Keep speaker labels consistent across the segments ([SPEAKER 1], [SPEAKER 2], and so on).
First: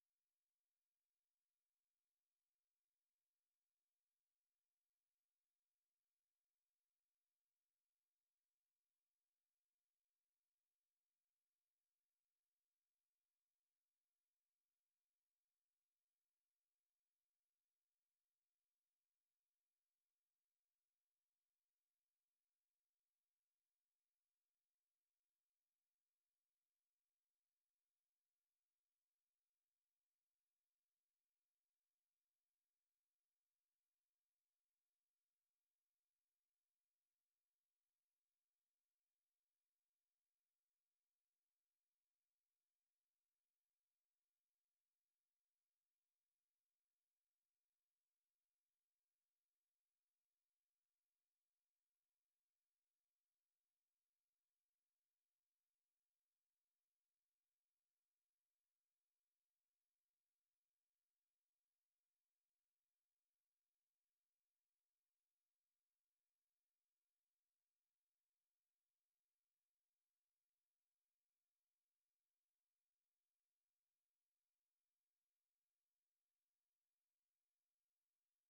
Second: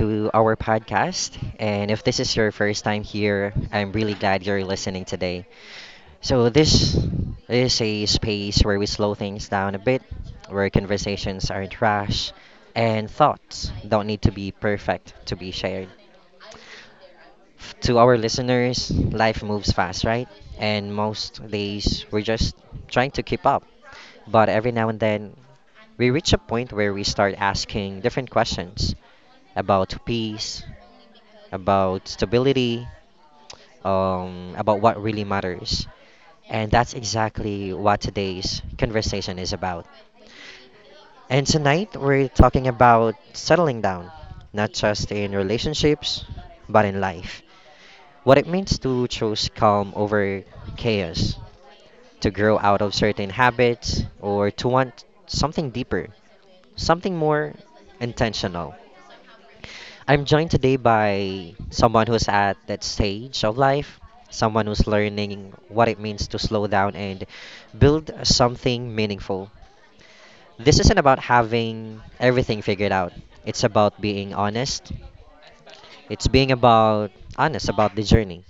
[SPEAKER 1] to our podcast. And if this is your first time here, I'm really glad you're listening today. So, this is a space where we slow things down a bit, where conversations aren't rash, and thoughts don't need to be perfect to be shared. To our listeners, life moves fast, right? And most days we're just trying to keep up. But every now and then, we reach a point where we start asking different questions about peace, about stability, about what really matters. And that's exactly what today's conversation is about. And tonight we're talking about settling down, not just in relationships, but in life. What it means to choose calm over chaos, to grow out of certain habits, or to want something deeper, something more intentional. I'm joined today by someone who's at that stage of life, someone who's learning what it means to slow down and build something meaningful. This isn't about having everything figured out, it's about being honest, it's being about honest about the journey.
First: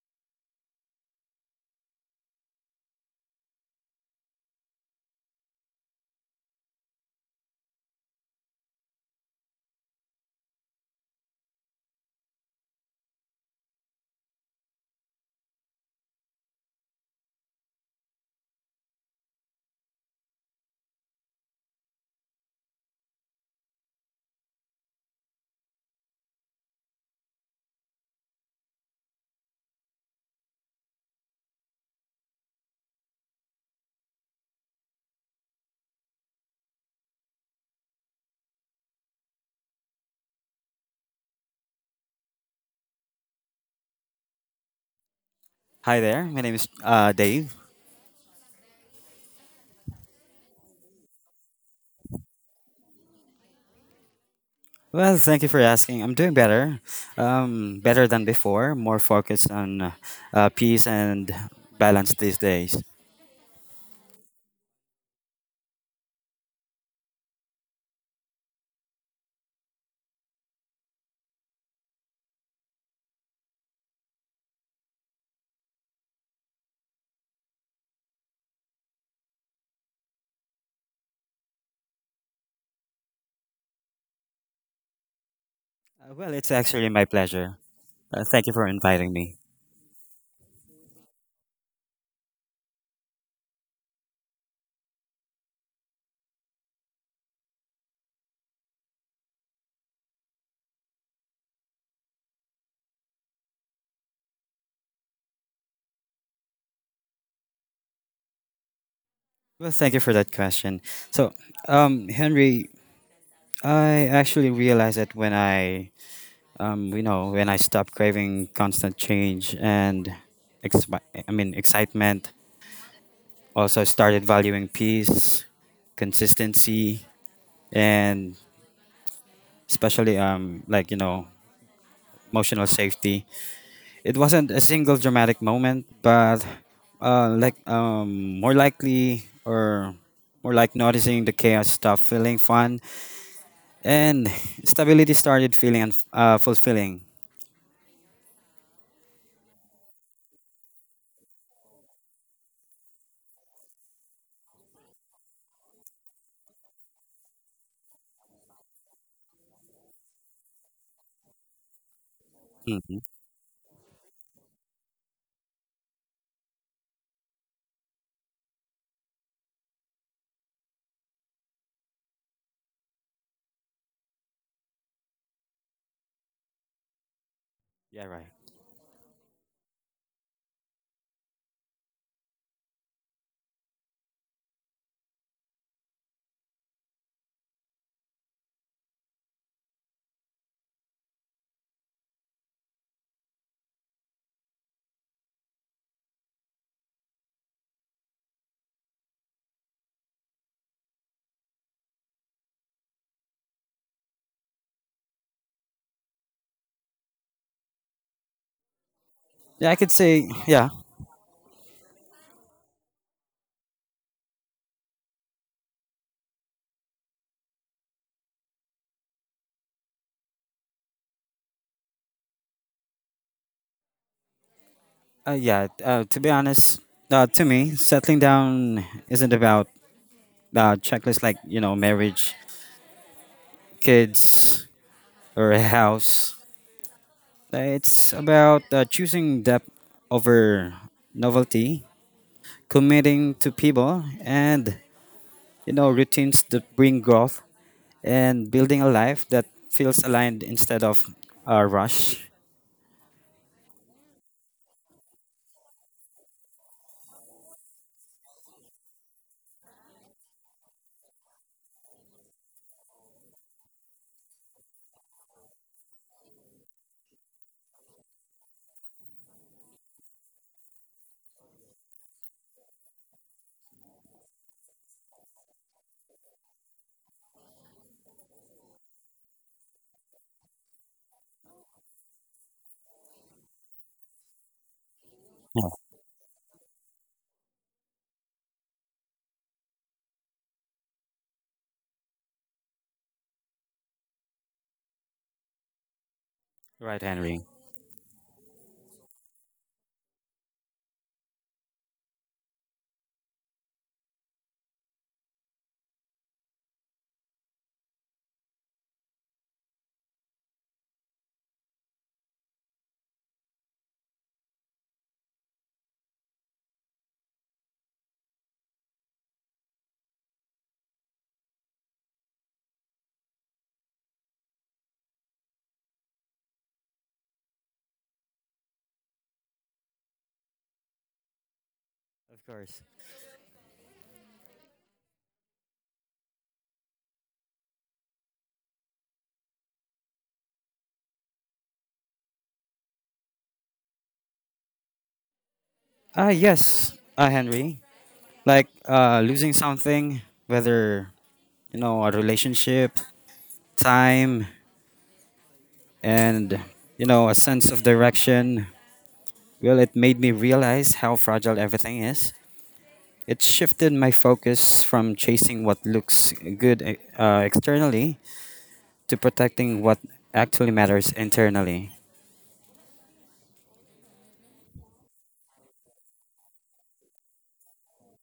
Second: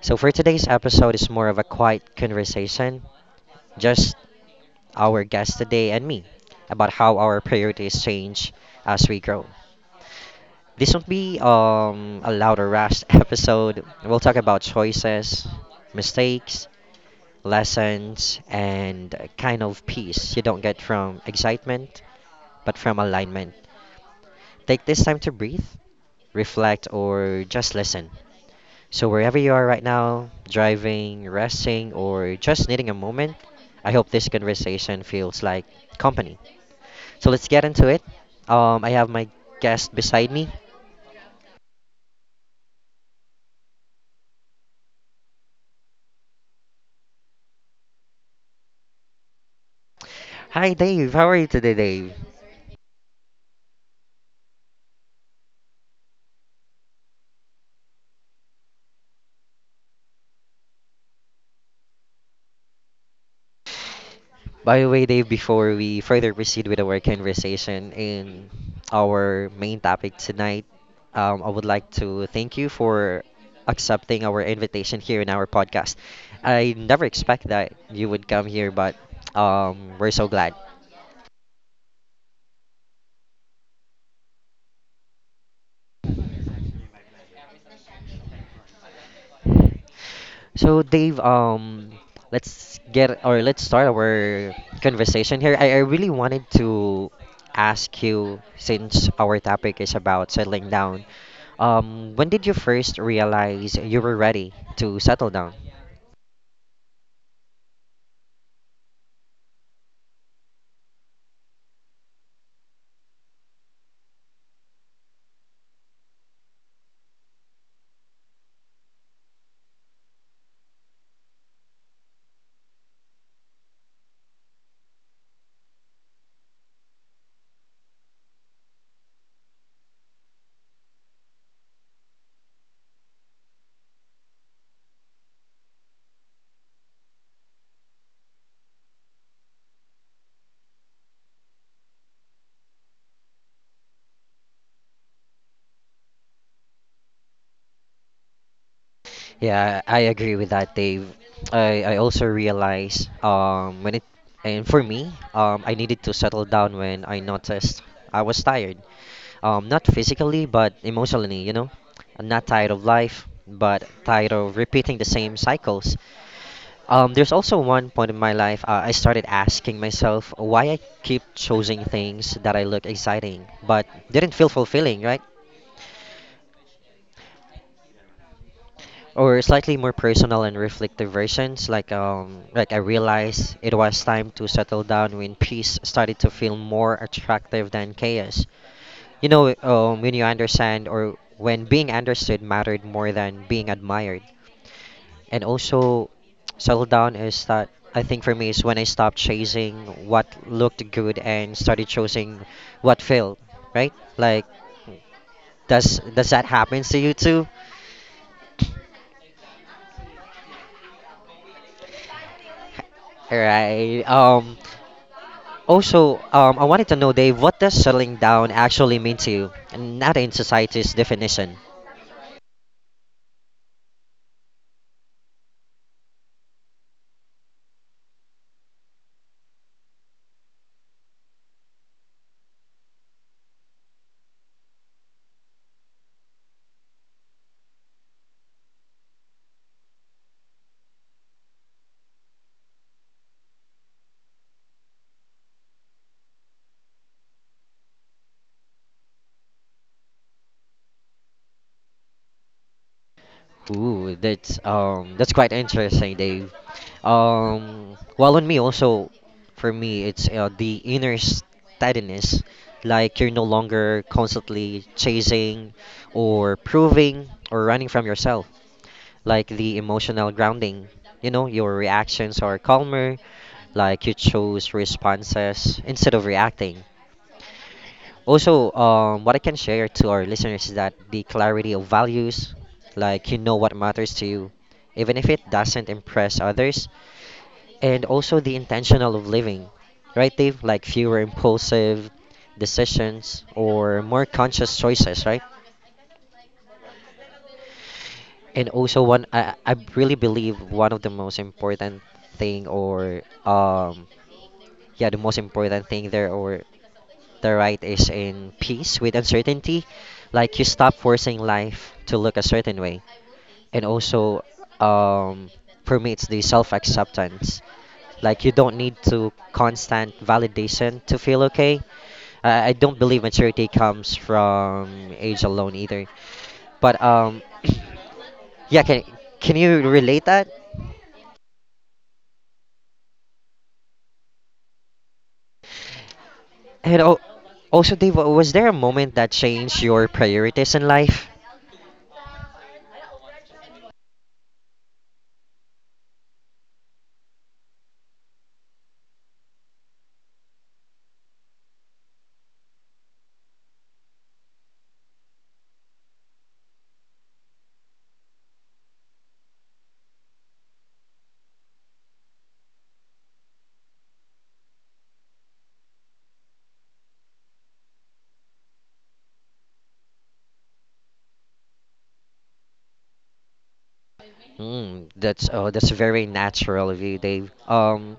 [SPEAKER 1] So for today's episode is more of a quiet conversation, just our guest today and me about how our priorities change as we grow. This won't be a loud or rash episode. We'll talk about choices, mistakes, lessons, and a kind of peace you don't get from excitement, but from alignment. Take this time to breathe, reflect, or just listen. So, wherever you are right now, driving, resting, or just needing a moment, I hope this conversation feels like company. So, let's get into it. I have my guest beside me.
[SPEAKER 2] Hi there. My name is Dave.
[SPEAKER 1] Hi, Dave. How are you today, Dave?
[SPEAKER 2] Well, thank you for asking. I'm doing better, better than before. More focused on peace and balance these days.
[SPEAKER 1] By the way, Dave, before we further proceed with our conversation in our main topic tonight, I would like to thank you for accepting our invitation here in our podcast. I never expect that you would come here, but we're so glad.
[SPEAKER 2] Well, it's actually my pleasure. Thank you for inviting me.
[SPEAKER 1] So Dave, let's get or let's start our conversation here. I really wanted to ask you since our topic is about settling down. When did you first realize you were ready to settle down?
[SPEAKER 2] Well, thank you for that question. So, Henry, I actually realized that when I stopped craving constant change and, ex- excitement, also started valuing peace, consistency, and especially emotional safety. It wasn't a single dramatic moment but uh like um more likely or more like noticing the chaos stopped feeling fun and stability started feeling fulfilling.
[SPEAKER 1] Yeah, I agree with that, Dave. I also realized when it and for me, I needed to settle down when I noticed I was tired. Not physically, but emotionally, you know? I'm not tired of
[SPEAKER 2] Hmm.
[SPEAKER 1] life, but tired of repeating the same cycles. There's also one point in my life I started asking myself why I keep choosing things that I look exciting but didn't feel fulfilling, right?
[SPEAKER 2] Yeah, right.
[SPEAKER 1] Or slightly more personal and reflective versions, like I realized it was time to settle down when peace started to feel more attractive than chaos, you know? When you understand or when being understood mattered more than being admired. And also, settle down is that, I think for me, is when I stopped chasing what looked good and started choosing what failed, right? Like, does that happen to you too?
[SPEAKER 2] Yeah, I could say yeah.
[SPEAKER 1] Right. Also, I wanted to know, Dave, what does settling down actually mean to you, and not in society's definition?
[SPEAKER 2] Uh, yeah to be honest, to me settling down isn't about checklist, like you know, marriage, kids, or a house. It's about choosing depth over novelty, committing to people, and you know routines that bring growth, and building a life that feels aligned instead of a rush.
[SPEAKER 1] Ooh, that's quite interesting, Dave. Well, on me also, for me, it's the inner steadiness, like you're no longer constantly chasing or proving or running from yourself. Like the emotional grounding. You know, your reactions are calmer, like you chose responses instead of reacting. Also, what I can share to our listeners is that the clarity of values, like you know what matters to you, even if it
[SPEAKER 2] Yeah.
[SPEAKER 1] doesn't impress others, and also the intentional of living, right, Dave? Like fewer impulsive decisions or more conscious choices, right?
[SPEAKER 2] Right, Henry.
[SPEAKER 1] And also one I really believe one of the most important thing or yeah the most important thing there or the right is in peace with uncertainty, like you stop forcing life to look a certain way. And also, um permits the self-acceptance, like you don't need to constant validation to feel okay. I don't believe maturity comes from age alone either, but yeah, can can you relate that?
[SPEAKER 2] Of course.
[SPEAKER 1] And oh, also, Dave, was there a moment that changed your priorities in life?
[SPEAKER 2] Ah, yes, Henry. Like losing something, whether you know a relationship, time, and you know a sense of direction. Well, it made me realize how fragile everything is. It shifted my focus from chasing what looks good externally to protecting what actually matters internally.
[SPEAKER 1] Mm, that's that's very natural of you, Dave.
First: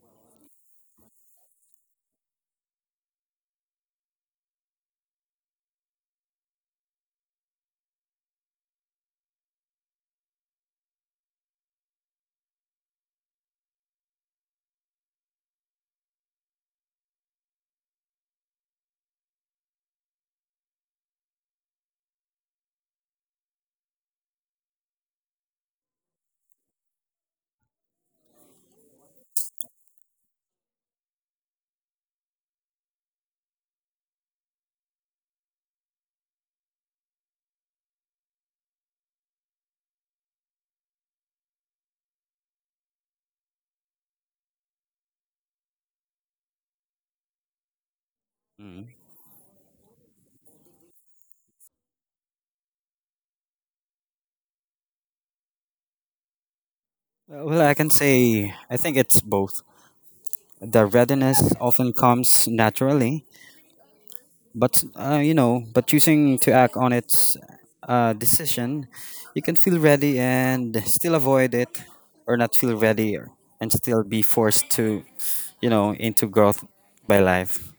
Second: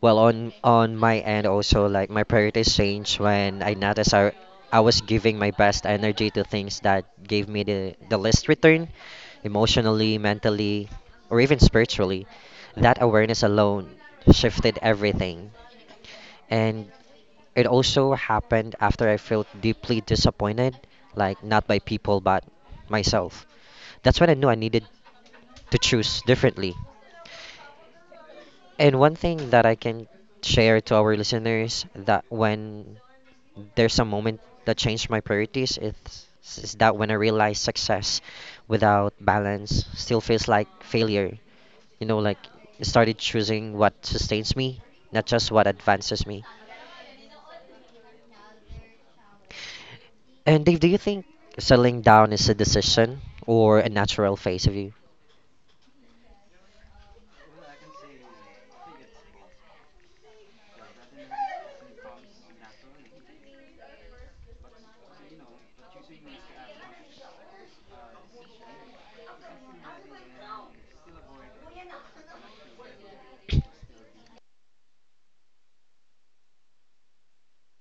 [SPEAKER 1] Well, on my end also, like my priorities changed when I noticed I was giving my best energy to things that gave me the least return, emotionally, mentally, or even spiritually. That awareness alone shifted everything. And it also happened after I felt deeply disappointed, like not by people, but myself. That's when I knew I needed to choose differently. And one thing that I can share to our listeners that when there's a moment that changed my priorities it's is that when I realized success without balance still feels like failure. You know, like I started choosing what sustains me, not just what advances me.
[SPEAKER 2] Mm.
[SPEAKER 1] And Dave, do you think settling down is a decision or a natural phase of you?
[SPEAKER 2] Well, I can say I think it's both. The readiness often comes naturally, but you know, but choosing to act on its decision, you can feel ready and still avoid it, or not feel ready or- and still be forced to, you know, into growth by life.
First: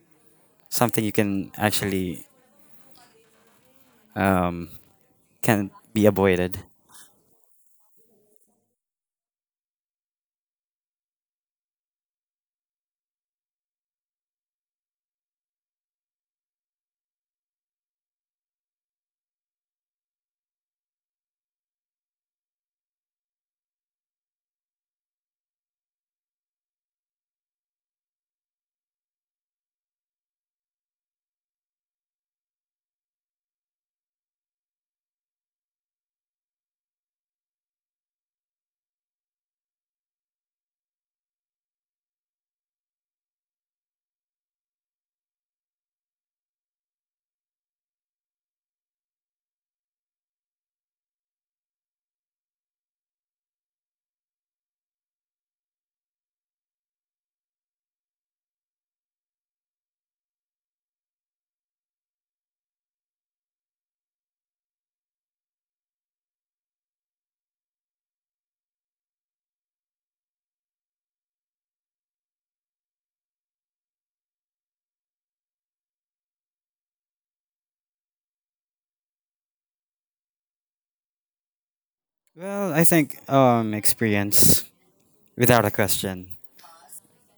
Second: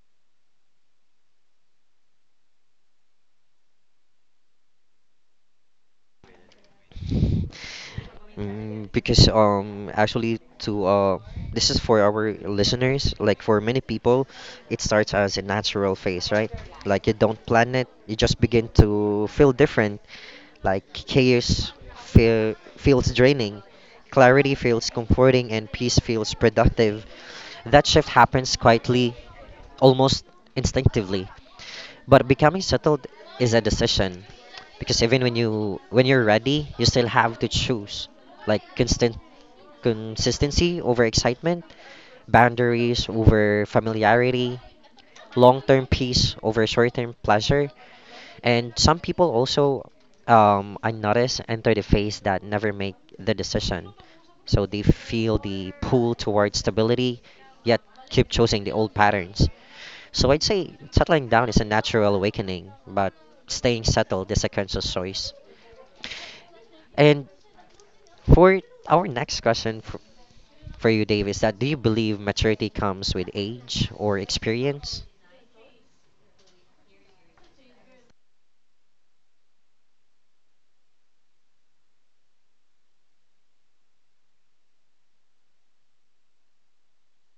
[SPEAKER 2] Something you can actually um, can be avoided?
[SPEAKER 1] Mm, because actually to this is for our listeners, like for many people it starts as a natural phase, right? Like you don't plan it, you just begin to feel different. Like feels draining, clarity feels comforting, and peace feels productive. That shift happens quietly, almost instinctively. But becoming settled is a decision because even when you're ready, you still have to choose, like constant consistency over excitement, boundaries over familiarity, long term peace over short term pleasure. And some people also, I notice, enter the phase that never make the decision. So they feel the pull towards stability, yet keep choosing the old patterns. So I'd say settling down is a natural awakening, but staying settled is a conscious choice. And for our next question for you, Dave, is that do you believe maturity comes with age or experience?
[SPEAKER 2] Well, I think experience, without a question.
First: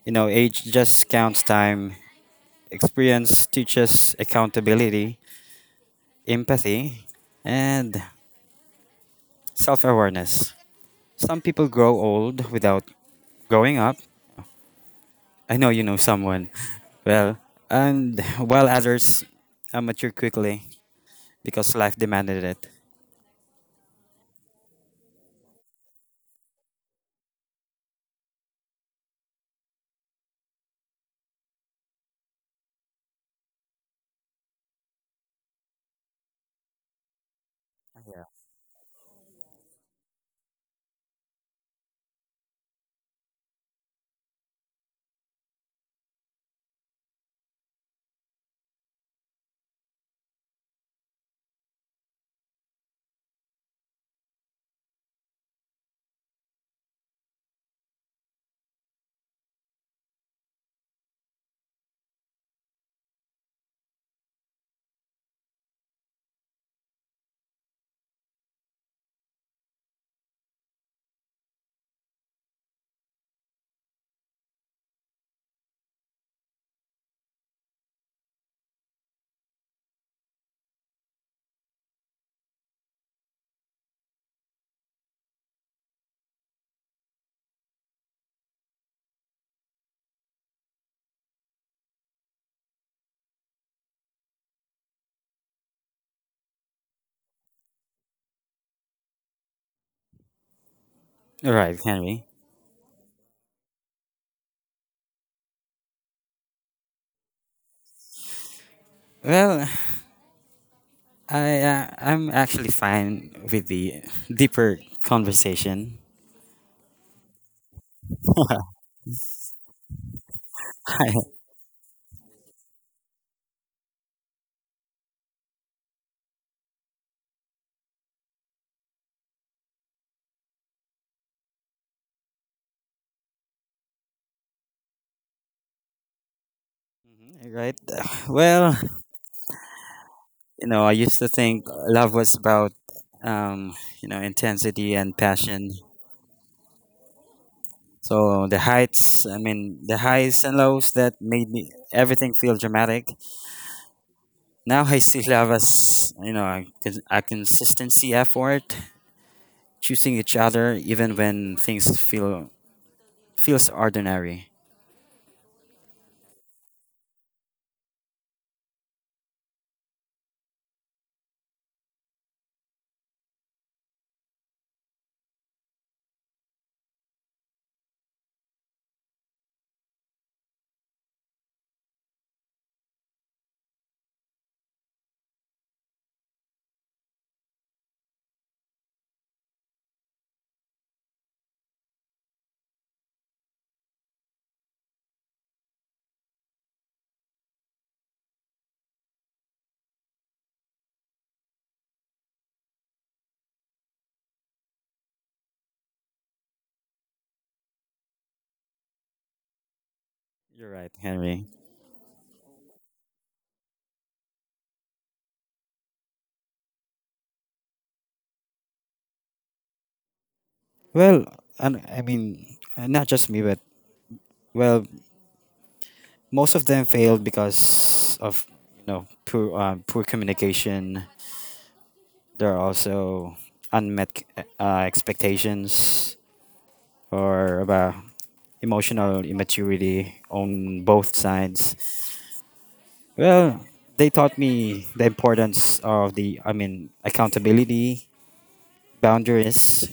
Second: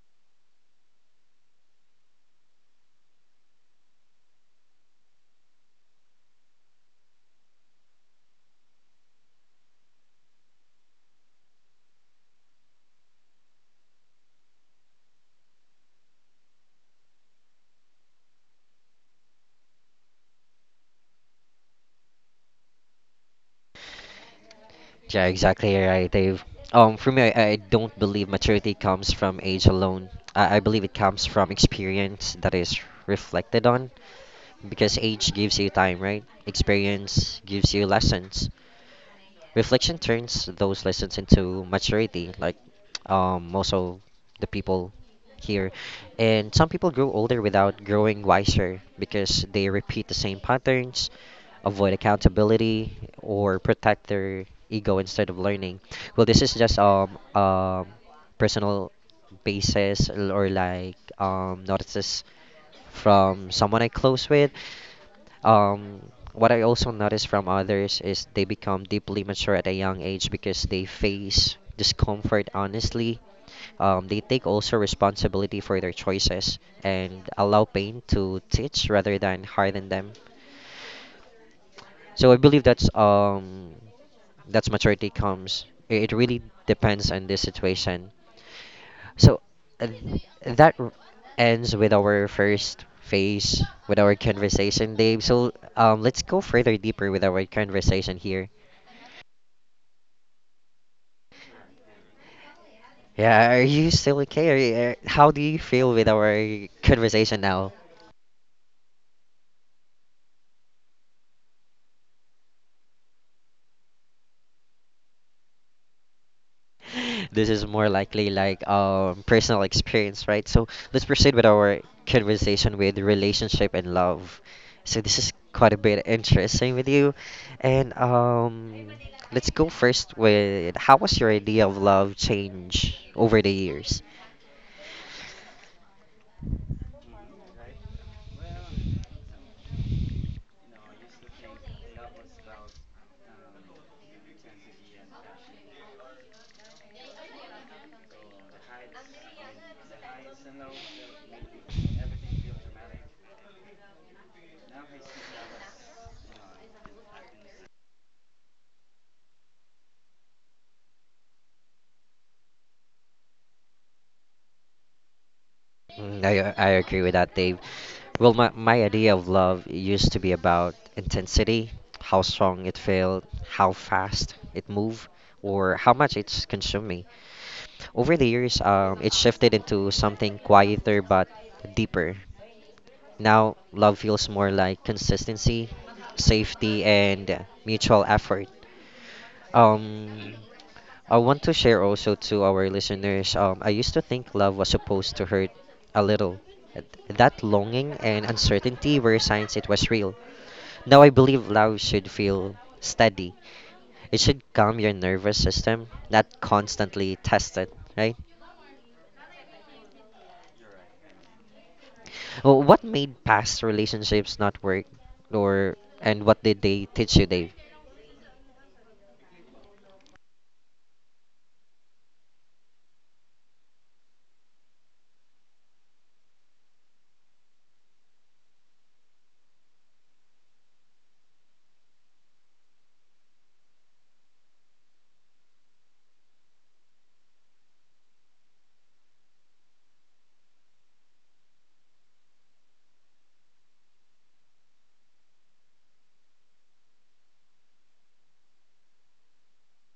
[SPEAKER 2] You know, age just counts time. Experience teaches accountability, empathy, and self awareness. Some people grow old without growing up. I know you know someone. Well, and while others mature quickly because life demanded it.
[SPEAKER 1] Yeah, exactly right, Dave. For me, I don't believe maturity comes from age alone. I believe it comes from experience that is reflected on, because age gives you time, right? Experience gives you lessons. Reflection turns those lessons into maturity, like most of the people here. And some people grow older without growing wiser because they repeat the same patterns, avoid accountability, or protect their ego instead of learning. Well, this is just personal basis l- or like notices from someone I close with. Um, what I also notice from others is they become deeply mature at a young age because they face discomfort honestly. They take also responsibility for their choices and allow pain to teach rather than harden them. So I believe that's maturity comes. It really depends on the situation. So uh, that r- ends with our first phase with our conversation, Dave. So let's go further deeper with our conversation here.
[SPEAKER 2] All right, Henry.
[SPEAKER 1] Yeah, are you still okay? Are you, how do you feel with our conversation now?
[SPEAKER 2] Well, I'm actually fine with the deeper conversation.
[SPEAKER 1] This is more likely like personal experience, right? So let's proceed with our conversation with relationship and love. So this is quite a bit interesting with you, and let's go first with how was your idea of love change over the years?
[SPEAKER 2] Right? Well, you know, I used to think love was about um, you know, intensity and passion. So the heights, I mean, the highs and lows that made me everything feel dramatic. Now I see love as, you know, a consistency effort, choosing each other even when things feels ordinary.
[SPEAKER 1] Mm, I agree with that, Dave. Well, my idea of love used to be about intensity, how strong it felt, how fast it moved, or how much it's consumed. Over the years, it shifted into something quieter but deeper. Now, love feels more like consistency, safety, and mutual effort. Um, I want to share also to our listeners. I used to think love was supposed to hurt a little. That longing and uncertainty were signs it was real. Now I believe love should feel steady. It should calm your nervous system, not constantly test it, right?
[SPEAKER 2] You're right, Henry.
[SPEAKER 1] Well, what made past relationships not work, or and what did they teach you, Dave?
[SPEAKER 2] Well, and I mean, not just me, but well, most of them failed because of you know poor communication. There are also unmet expectations or about emotional immaturity on both sides. Well, they taught me the importance of the I mean accountability, boundaries,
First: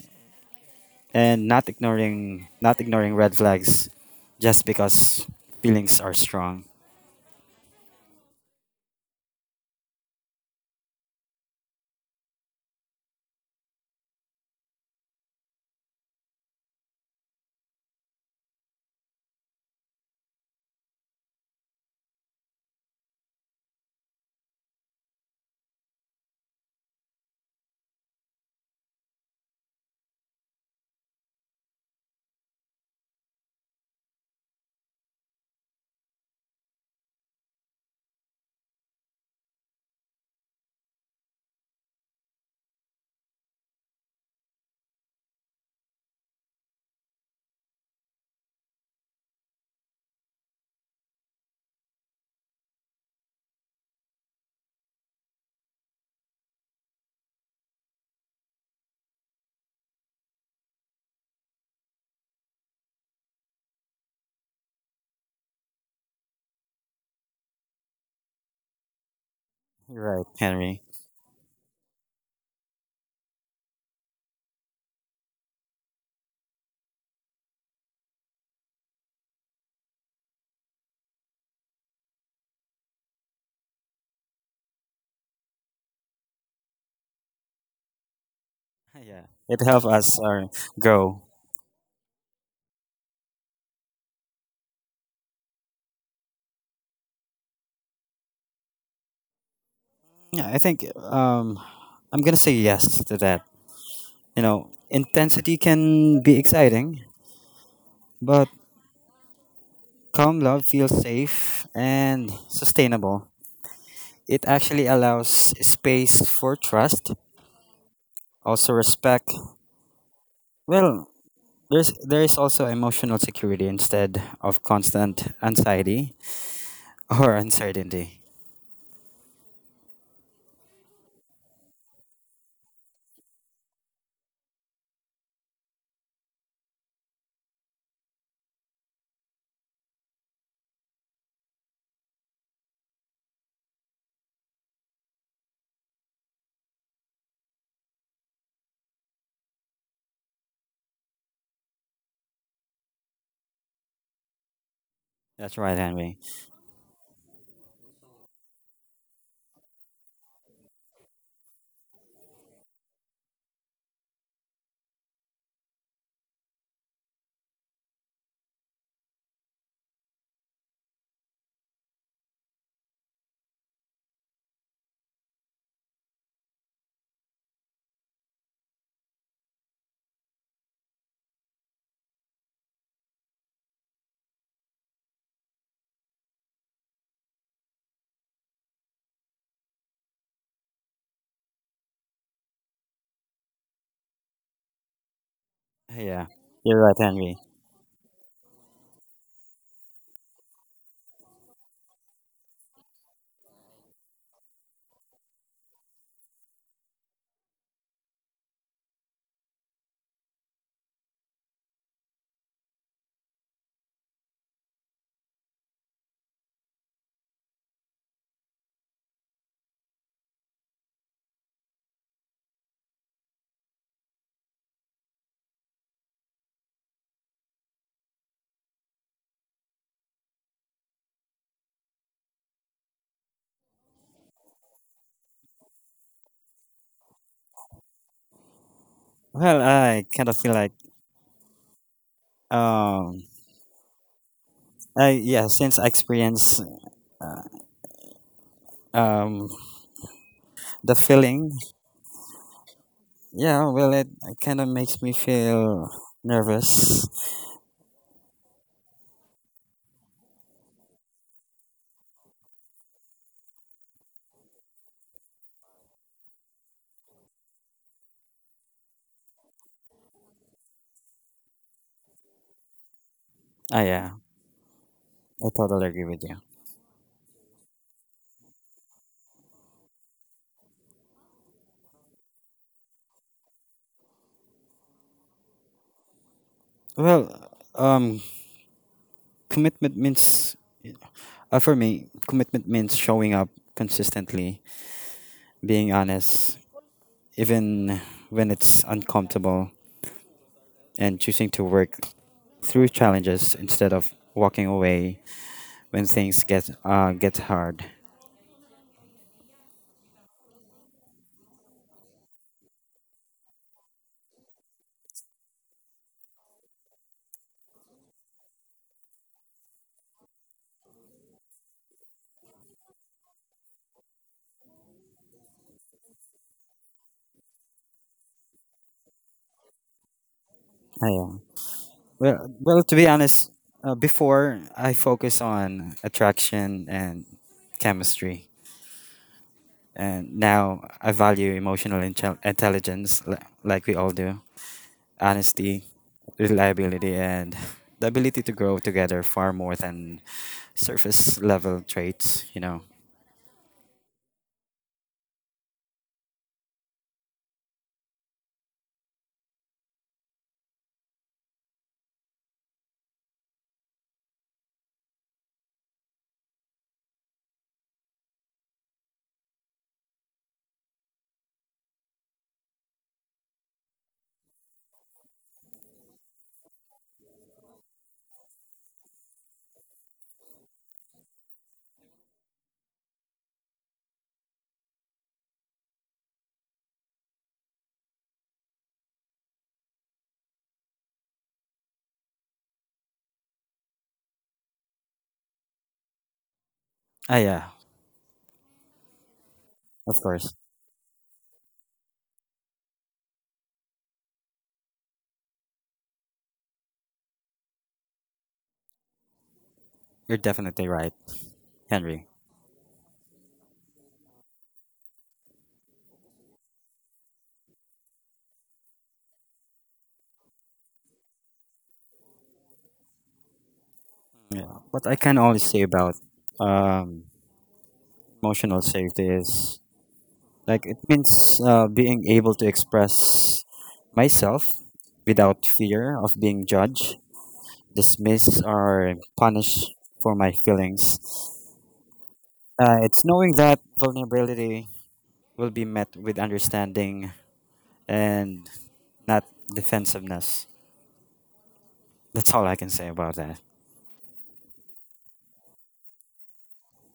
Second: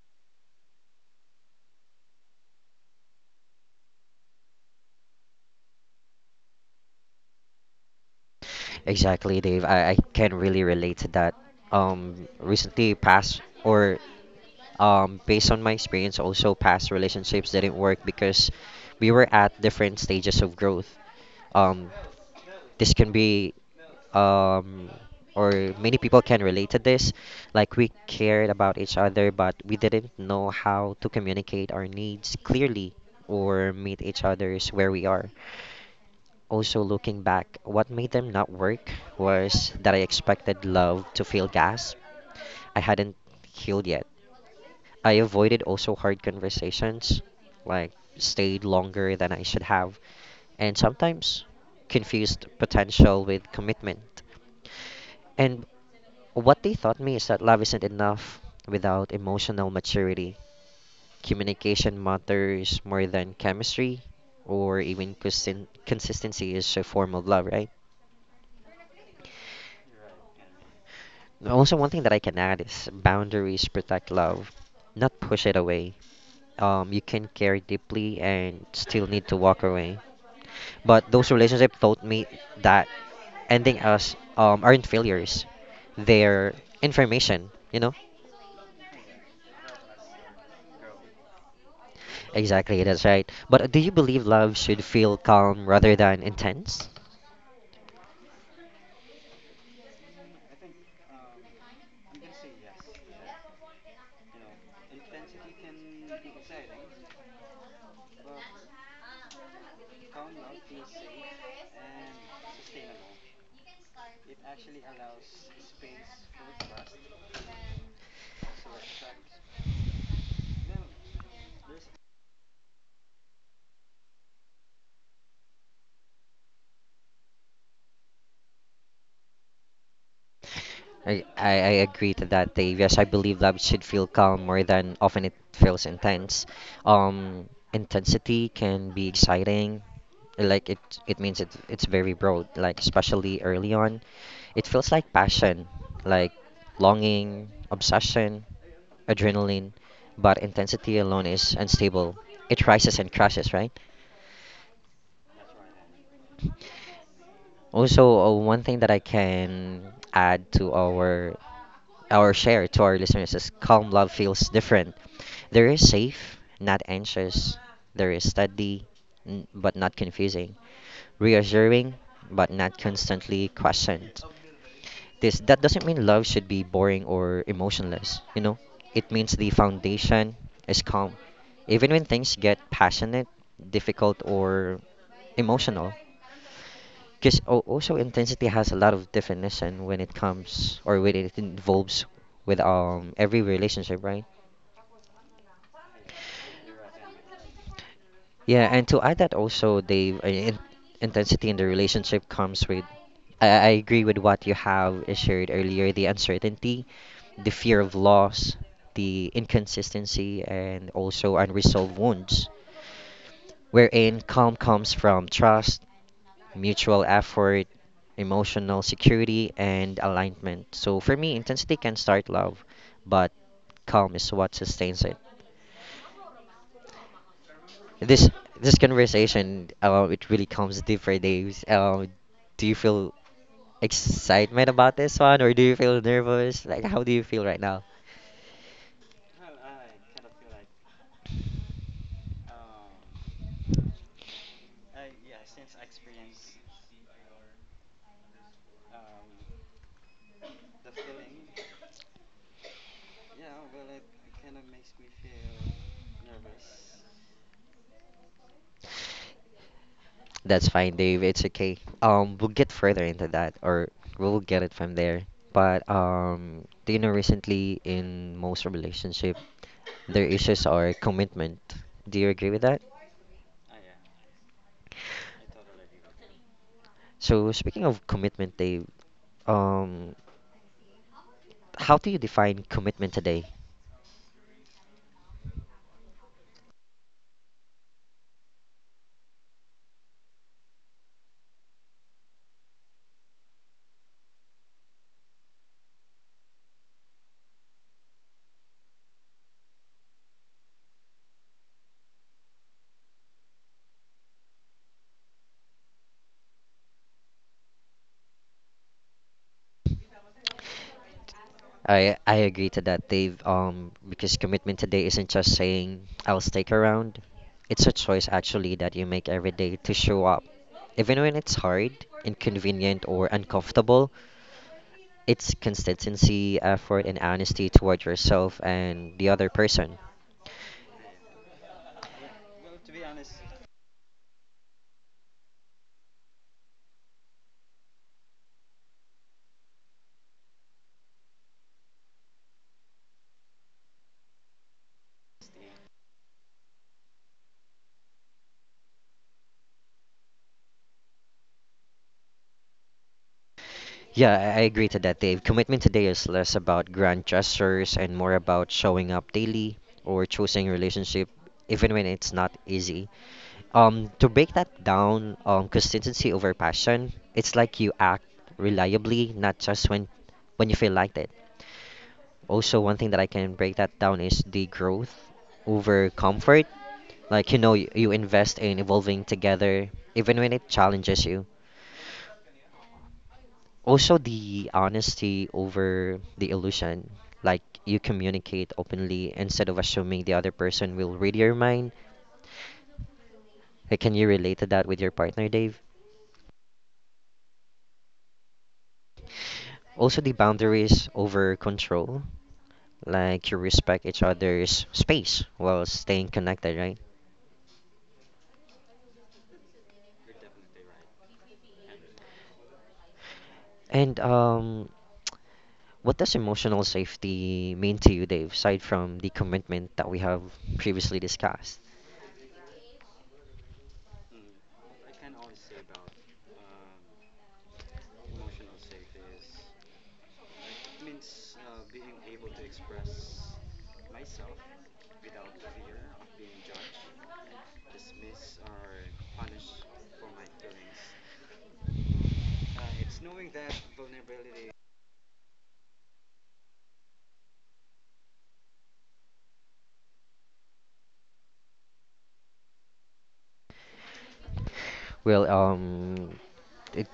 [SPEAKER 2] and not ignoring red flags just because feelings are strong.
[SPEAKER 1] Exactly, Dave. I can really relate to that. Recently, past or based on my experience, also past relationships didn't work because we were at different stages of growth. Um, this can be um or many people can relate to this, like we cared about each other but we didn't know how to communicate our needs clearly or meet each other's where we are. Also, looking back, what made them not work was that I expected love to feel gas. I hadn't healed yet. I avoided also hard conversations, like stayed longer than I should have, and sometimes confused potential with commitment. And what they taught me is that love isn't enough without emotional maturity. Communication matters more than chemistry, or even consistency is a form of love, right?
[SPEAKER 2] Right, Henry.
[SPEAKER 1] Also, one thing that I can add is boundaries protect love, not push it away. You can care deeply and still need to walk away. But those relationships taught me that ending us aren't failures, they're information.
[SPEAKER 2] Yeah, it helped us grow.
[SPEAKER 1] Exactly, that's right. But do you believe love should feel calm rather than intense?
[SPEAKER 2] Yeah, I think I'm gonna say yes to that. You know, intensity can be exciting, but calm love feels safe and sustainable. It actually allows space for trust, also respect. Well, there is also emotional security instead of constant anxiety or uncertainty.
[SPEAKER 1] I, I, I agree to that, Dave. Yes, I believe love should feel calm more than often it feels intense. Intensity can be exciting, like it means it's very broad like especially early on it feels like passion like longing obsession adrenaline but intensity alone is unstable it rises and crashes right.
[SPEAKER 2] That's right, Henry.
[SPEAKER 1] Also, one thing that I can add to our share to our listeners is calm love feels different. There is safe, not anxious. There is steady, but not confusing. Reassuring, but not constantly questioned. This That doesn't mean love should be boring or emotionless. You know, it means the foundation is calm, even when things get passionate, difficult, or emotional. Because also intensity has a lot of definition when it comes or when it involves with every relationship, right?
[SPEAKER 2] Yeah, you're right, Henry.
[SPEAKER 1] Yeah, and to add that also, Dave, in intensity in the relationship comes with. I agree with what you have shared earlier, the uncertainty, the fear of loss, the inconsistency, and also unresolved wounds, wherein calm comes from trust, mutual effort, emotional security, and alignment. So for me, intensity can start love, but calm is what sustains it. This this conversation, it really comes deeper days. Do you feel excitement about this one, or do you feel nervous? Like, how do you feel right now?
[SPEAKER 2] Well, I kind of feel like um I yeah since I experience uh, um the feeling. Yeah, well, it kind of makes me feel nervous.
[SPEAKER 1] That's fine, Dave. It's okay. We'll get further into that, or we'll get it from there. But do you know recently in most relationship, their issues are commitment. Do you agree with that?
[SPEAKER 2] Ah yeah, I totally agree with you.
[SPEAKER 1] So speaking of commitment, Dave, um, how do you define commitment today?
[SPEAKER 2] well um Commitment means for me commitment means showing up consistently, being honest even when it's uncomfortable, and choosing to work through challenges instead of walking away when things get hard.
[SPEAKER 1] I agree to that, Dave. Because commitment today isn't just saying I'll stick around. It's a choice actually that you make every day to show up, even when it's hard, inconvenient, or uncomfortable. It's consistency, effort, and honesty toward yourself and the other person.
[SPEAKER 2] Ah yeah. To be honest, before I focus on attraction and chemistry, and now I value emotional intelligence, like we all do, honesty, reliability, and the ability to grow together far more than surface level traits. You know.
[SPEAKER 1] Yeah, I agree to that, Dave. Commitment today is less about grand gestures and more about showing up daily or choosing relationship, even when it's not easy. To break that down, consistency over passion. It's like you act reliably, not just when you feel like it. Also, one thing that I can break that down is the growth over comfort. Like you know, you invest in evolving together, even when it challenges you. Also, the honesty over the illusion. Like you communicate openly instead of assuming the other person will read your mind. Like, can you relate to that with your partner, Dave?
[SPEAKER 2] Ah, yeah, of
[SPEAKER 1] Also, the
[SPEAKER 2] course.
[SPEAKER 1] boundaries over control, like you respect each other's space while staying connected, right?
[SPEAKER 2] You're definitely right, Henry.
[SPEAKER 1] And what does emotional safety mean to you, Dave, aside from the commitment that we have previously discussed?
[SPEAKER 2] Yeah. What I can only say about um, emotional safety is, like it means being able to express myself without fear of being judged, dismissed, or punished for my feelings. It's knowing that vulnerability will be met with understanding and not defensiveness. That's all I can say about that.
[SPEAKER 1] Well, it,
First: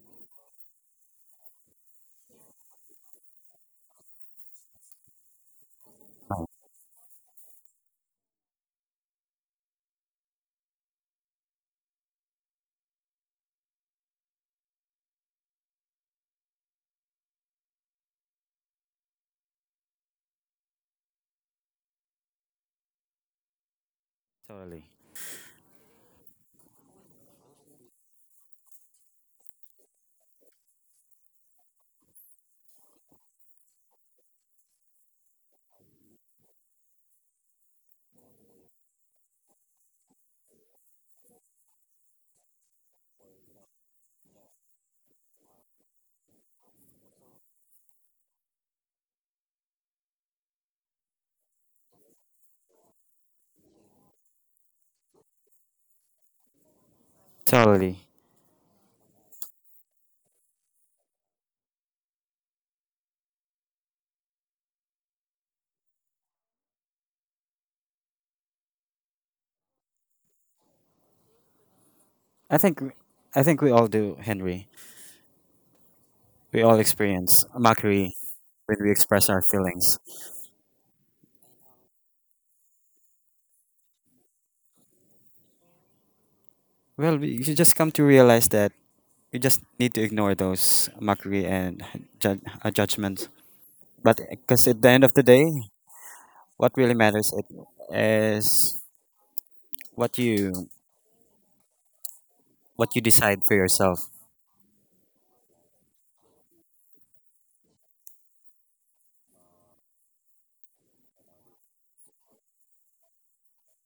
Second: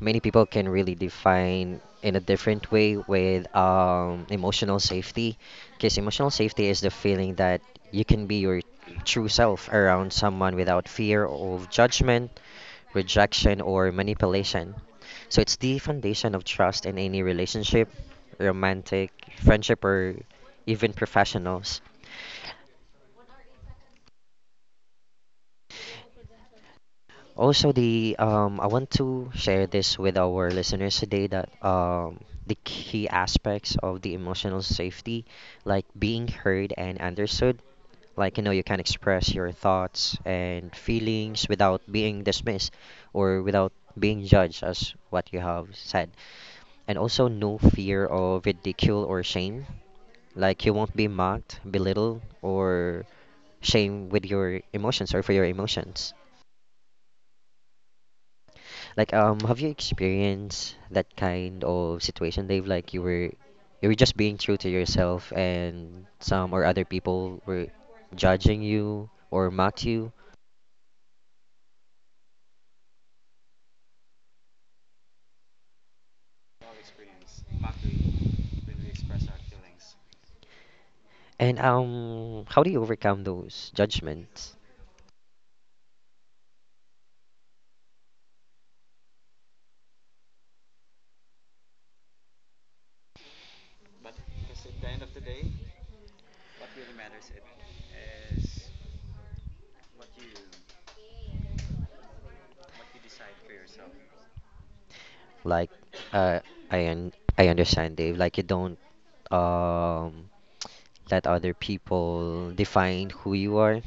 [SPEAKER 1] many people can really define in a different way with emotional safety, because emotional
[SPEAKER 2] Oh.
[SPEAKER 1] safety is the feeling that you can be your true self around someone without fear of judgment rejection, or manipulation. So it's the foundation of trust in any relationship, romantic, friendship, or even professionals.
[SPEAKER 2] Totally,
[SPEAKER 1] Also, the I want to share this with our listeners today that the key aspects of the emotional safety, like being heard and understood, like you know, you can express your thoughts and feelings without being dismissed or without being judged as what you have said. And also no fear of ridicule or shame. Like you won't be mocked, belittled, or shamed with your emotions or for your emotions.
[SPEAKER 2] totally.
[SPEAKER 1] Like have you experienced that kind of situation, Dave? Like you were just being true to yourself, and some or other people were judging you or mocked you.
[SPEAKER 2] I think I think we all do, Henry. We all experience mockery when we express our feelings.
[SPEAKER 1] And how do you overcome those judgments?
[SPEAKER 2] Well, we you should just come to realize that you just need to ignore those mockery and judgments. But because at the end of the day, what really matters it is what you what you decide for yourself.
[SPEAKER 1] Like, uh, I un- I understand, Dave. Like you don't um let other people define who you are.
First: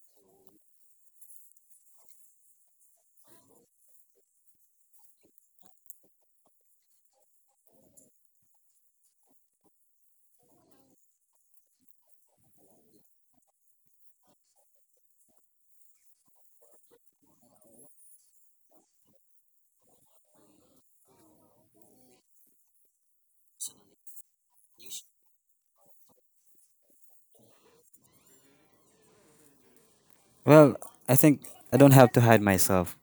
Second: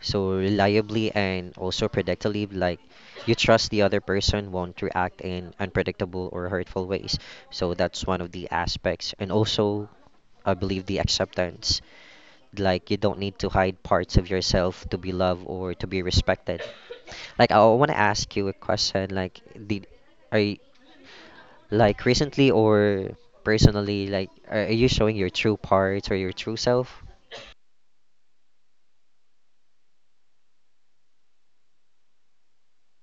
[SPEAKER 1] So reliably and also predictably, like you trust the other person won't react in unpredictable or hurtful ways. So that's one of the aspects. And also, I believe the acceptance. Like you don't need to hide parts of yourself to be loved or to be respected. Like I want to ask you a question. Like did are you, like recently or personally like are you showing your true parts or your true self?
[SPEAKER 2] Well, I think I don't have to hide myself.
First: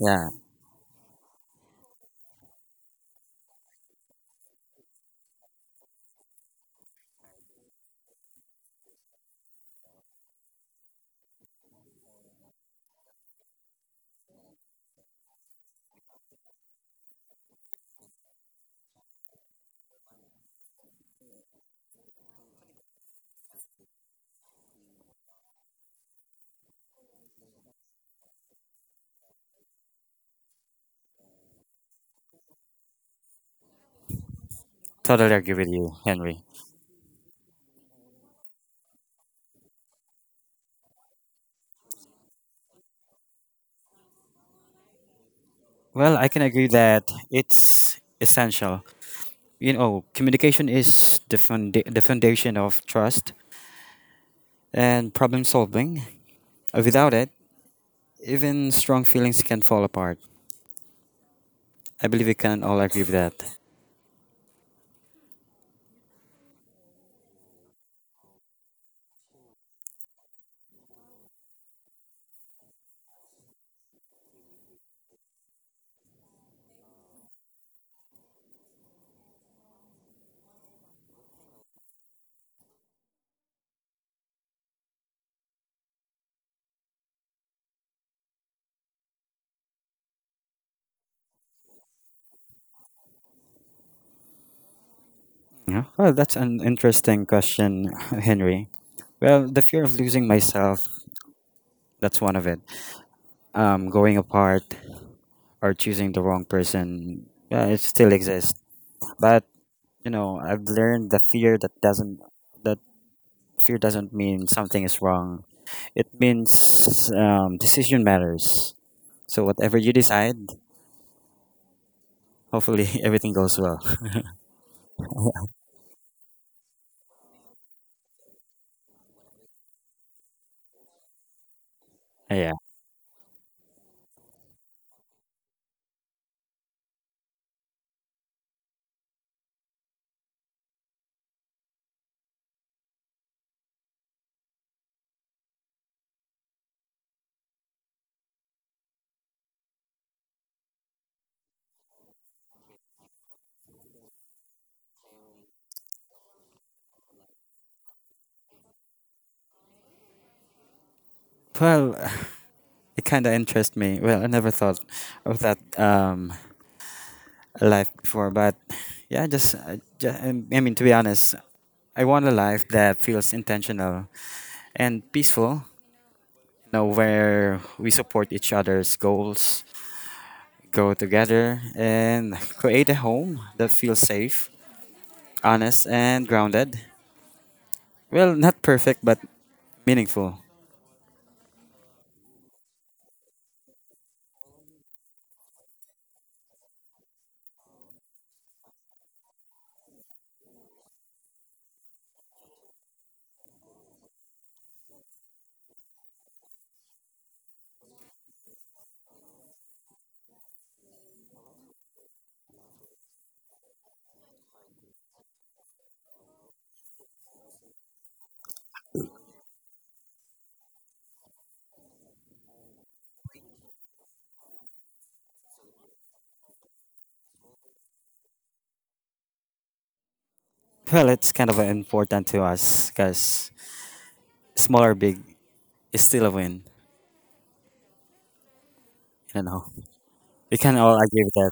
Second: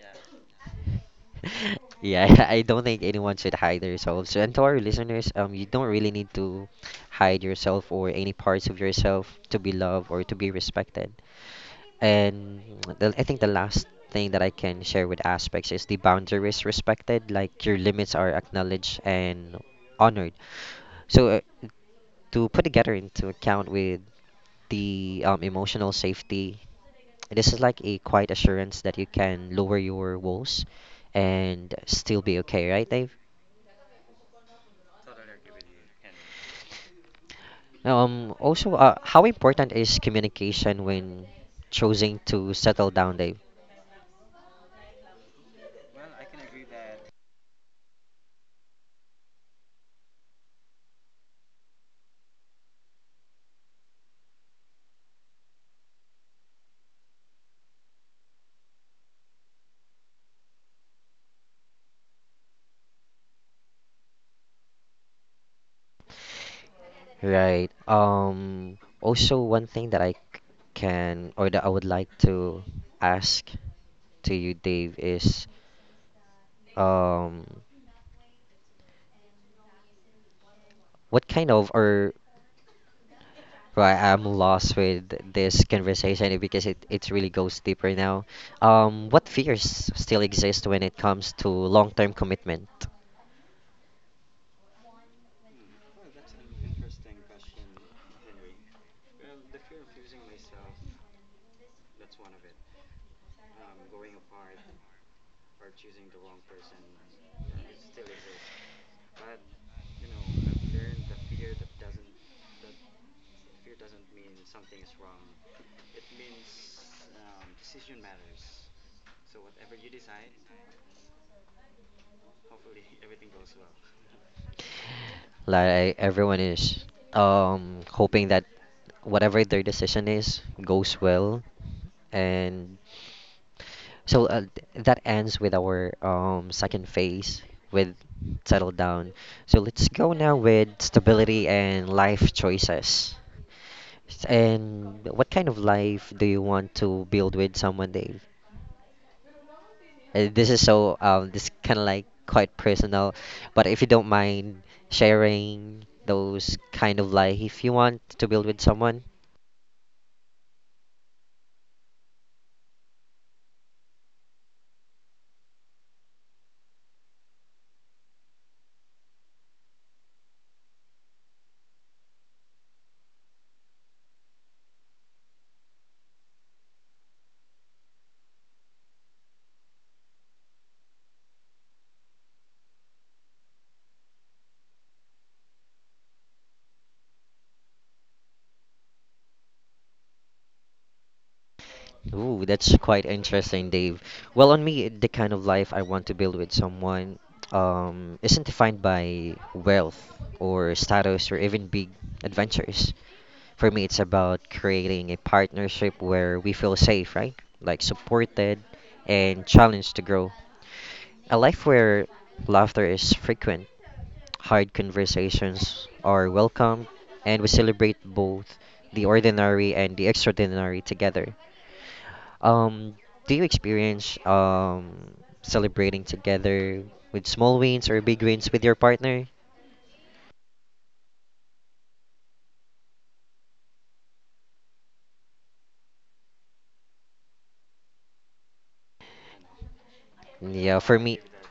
[SPEAKER 2] Yeah,
[SPEAKER 1] Yeah, I don't think anyone should hide themselves. And to our listeners, you don't really need to hide yourself or any parts of yourself to be loved or to be respected. And I think the last thing that I can share with aspects is the boundaries respected, like your limits are acknowledged and honored. So to put together into account with the emotional safety, this is like a quiet assurance that you can lower your walls and still be okay, right, Dave?
[SPEAKER 2] totally agree with you, Henry.
[SPEAKER 1] Also, how important is communication when choosing to settle down, Dave?
[SPEAKER 2] Well, I can agree that it's essential. You know, communication is the foundation of trust and problem solving. Without it, even strong feelings can fall apart. I believe we can all agree with that.
[SPEAKER 1] Right. Also, one thing that can or that I would like to ask to you, Dave, is um, what kind of or well, I'm lost with this conversation because it really goes deeper now. What fears still exist when it comes to long-term commitment?
[SPEAKER 2] Yeah. Well, that's an interesting question, Henry. Well, the fear of losing myself, that's one of it. Going apart or choosing the wrong person, yeah, it still exists. But, you know, I've learned the fear that doesn't that fear doesn't mean something is wrong. It means decision matters. So whatever you decide, hopefully everything goes well.
[SPEAKER 1] Like everyone is hoping that whatever their decision is goes well
[SPEAKER 2] Yeah.
[SPEAKER 1] and So that ends with our second phase with settle down. So let's go now with stability and life choices. And what kind of life do you want to build with someone, Dave? This is so this kind of like quite personal, but if you don't mind sharing those kind of life you want to build with someone,
[SPEAKER 2] Well, it kind of interests me. Well, I never thought of that life before, but yeah, to be honest, I want a life that feels intentional and peaceful, you know, where we support each other's goals, go together, and create a home that feels safe, honest, and grounded. Well, not perfect, but meaningful.
[SPEAKER 1] ooh, that's quite interesting, Dave. Well, on me, the kind of life I want to build with someone isn't defined by wealth or status or even big adventures. For me, it's about creating a partnership where we feel safe, right? Like supported and challenged to grow. A life where laughter is frequent, hard conversations are welcome, and we celebrate both the ordinary and the extraordinary together. Um, do you experience celebrating together with small wins or big wins with your partner?
[SPEAKER 2] Well, it's kind of important to us because small or big is still a win. You know, we can
[SPEAKER 1] Yeah,
[SPEAKER 2] all
[SPEAKER 1] for me,
[SPEAKER 2] agree with that.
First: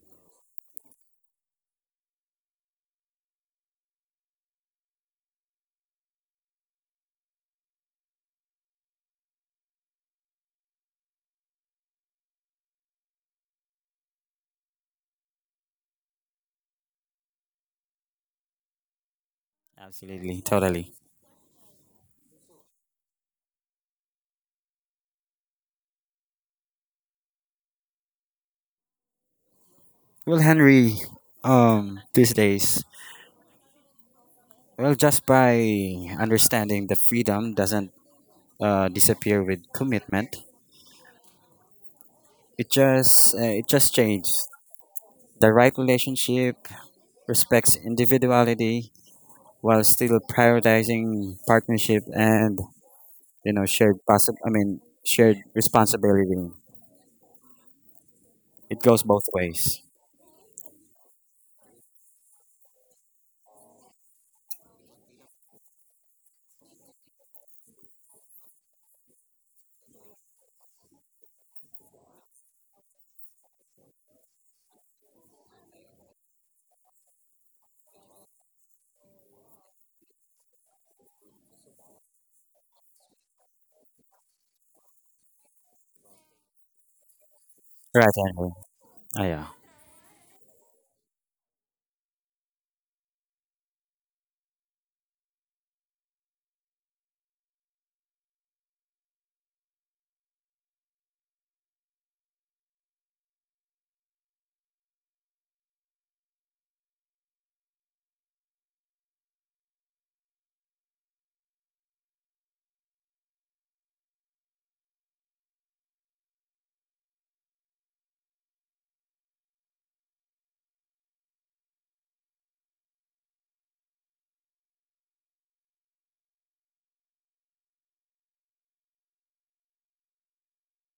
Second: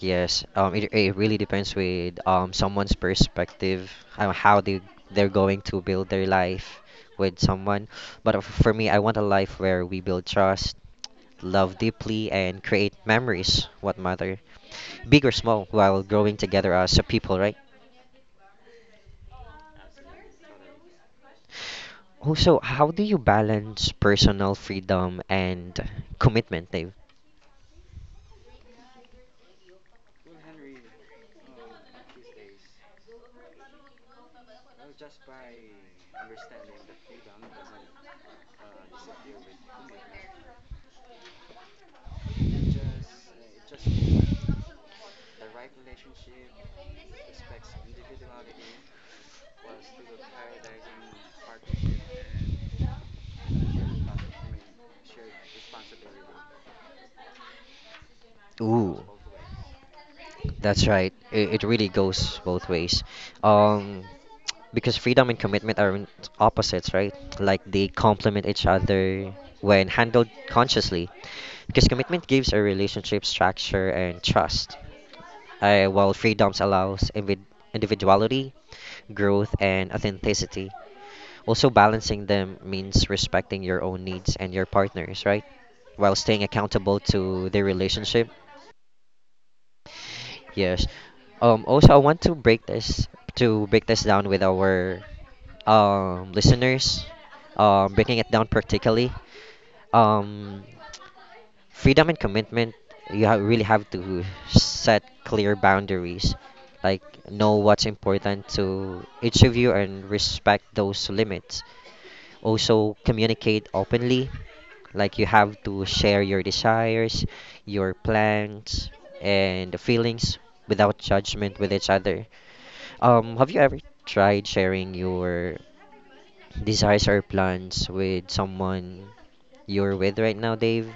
[SPEAKER 1] yes. It really depends with someone's perspective, how they they're going to build their life with someone. But for me, I want a life where we build trust, love deeply, and create memories. What matter, big or small, while growing together as a people, right?
[SPEAKER 2] Absolutely, totally.
[SPEAKER 1] Also, how do you balance personal freedom and commitment, Dave?
[SPEAKER 2] Well, Henry, these days, well, just by understanding the freedom doesn't disappear with commitment. It just changed. The right relationship respects individuality while still prioritizing partnership and you know shared possi- I mean shared responsibility. It
[SPEAKER 1] Ooh,
[SPEAKER 2] goes both ways.
[SPEAKER 1] that's right. It really goes both ways. Um, because freedom and commitment aren't opposites, right? Like they complement each other when handled consciously. Because commitment gives a relationship structure and trust, while freedoms allows individuality, growth, and authenticity. Also, balancing them means respecting your own needs and your partners, right? While staying accountable to the
[SPEAKER 2] Right,
[SPEAKER 1] relationship.
[SPEAKER 2] Henry. Ah, yeah.
[SPEAKER 1] Yes. Also, I want to break this down with our listeners. Breaking it down practically. Um, freedom and commitment. Really have to set clear boundaries. Like know what's important to each of you and respect those limits. Also, communicate openly. Like you have to share your desires, your plans, and the feelings without judgment with each other. Have you ever tried sharing your desires or plans with someone you're with right now, Dave?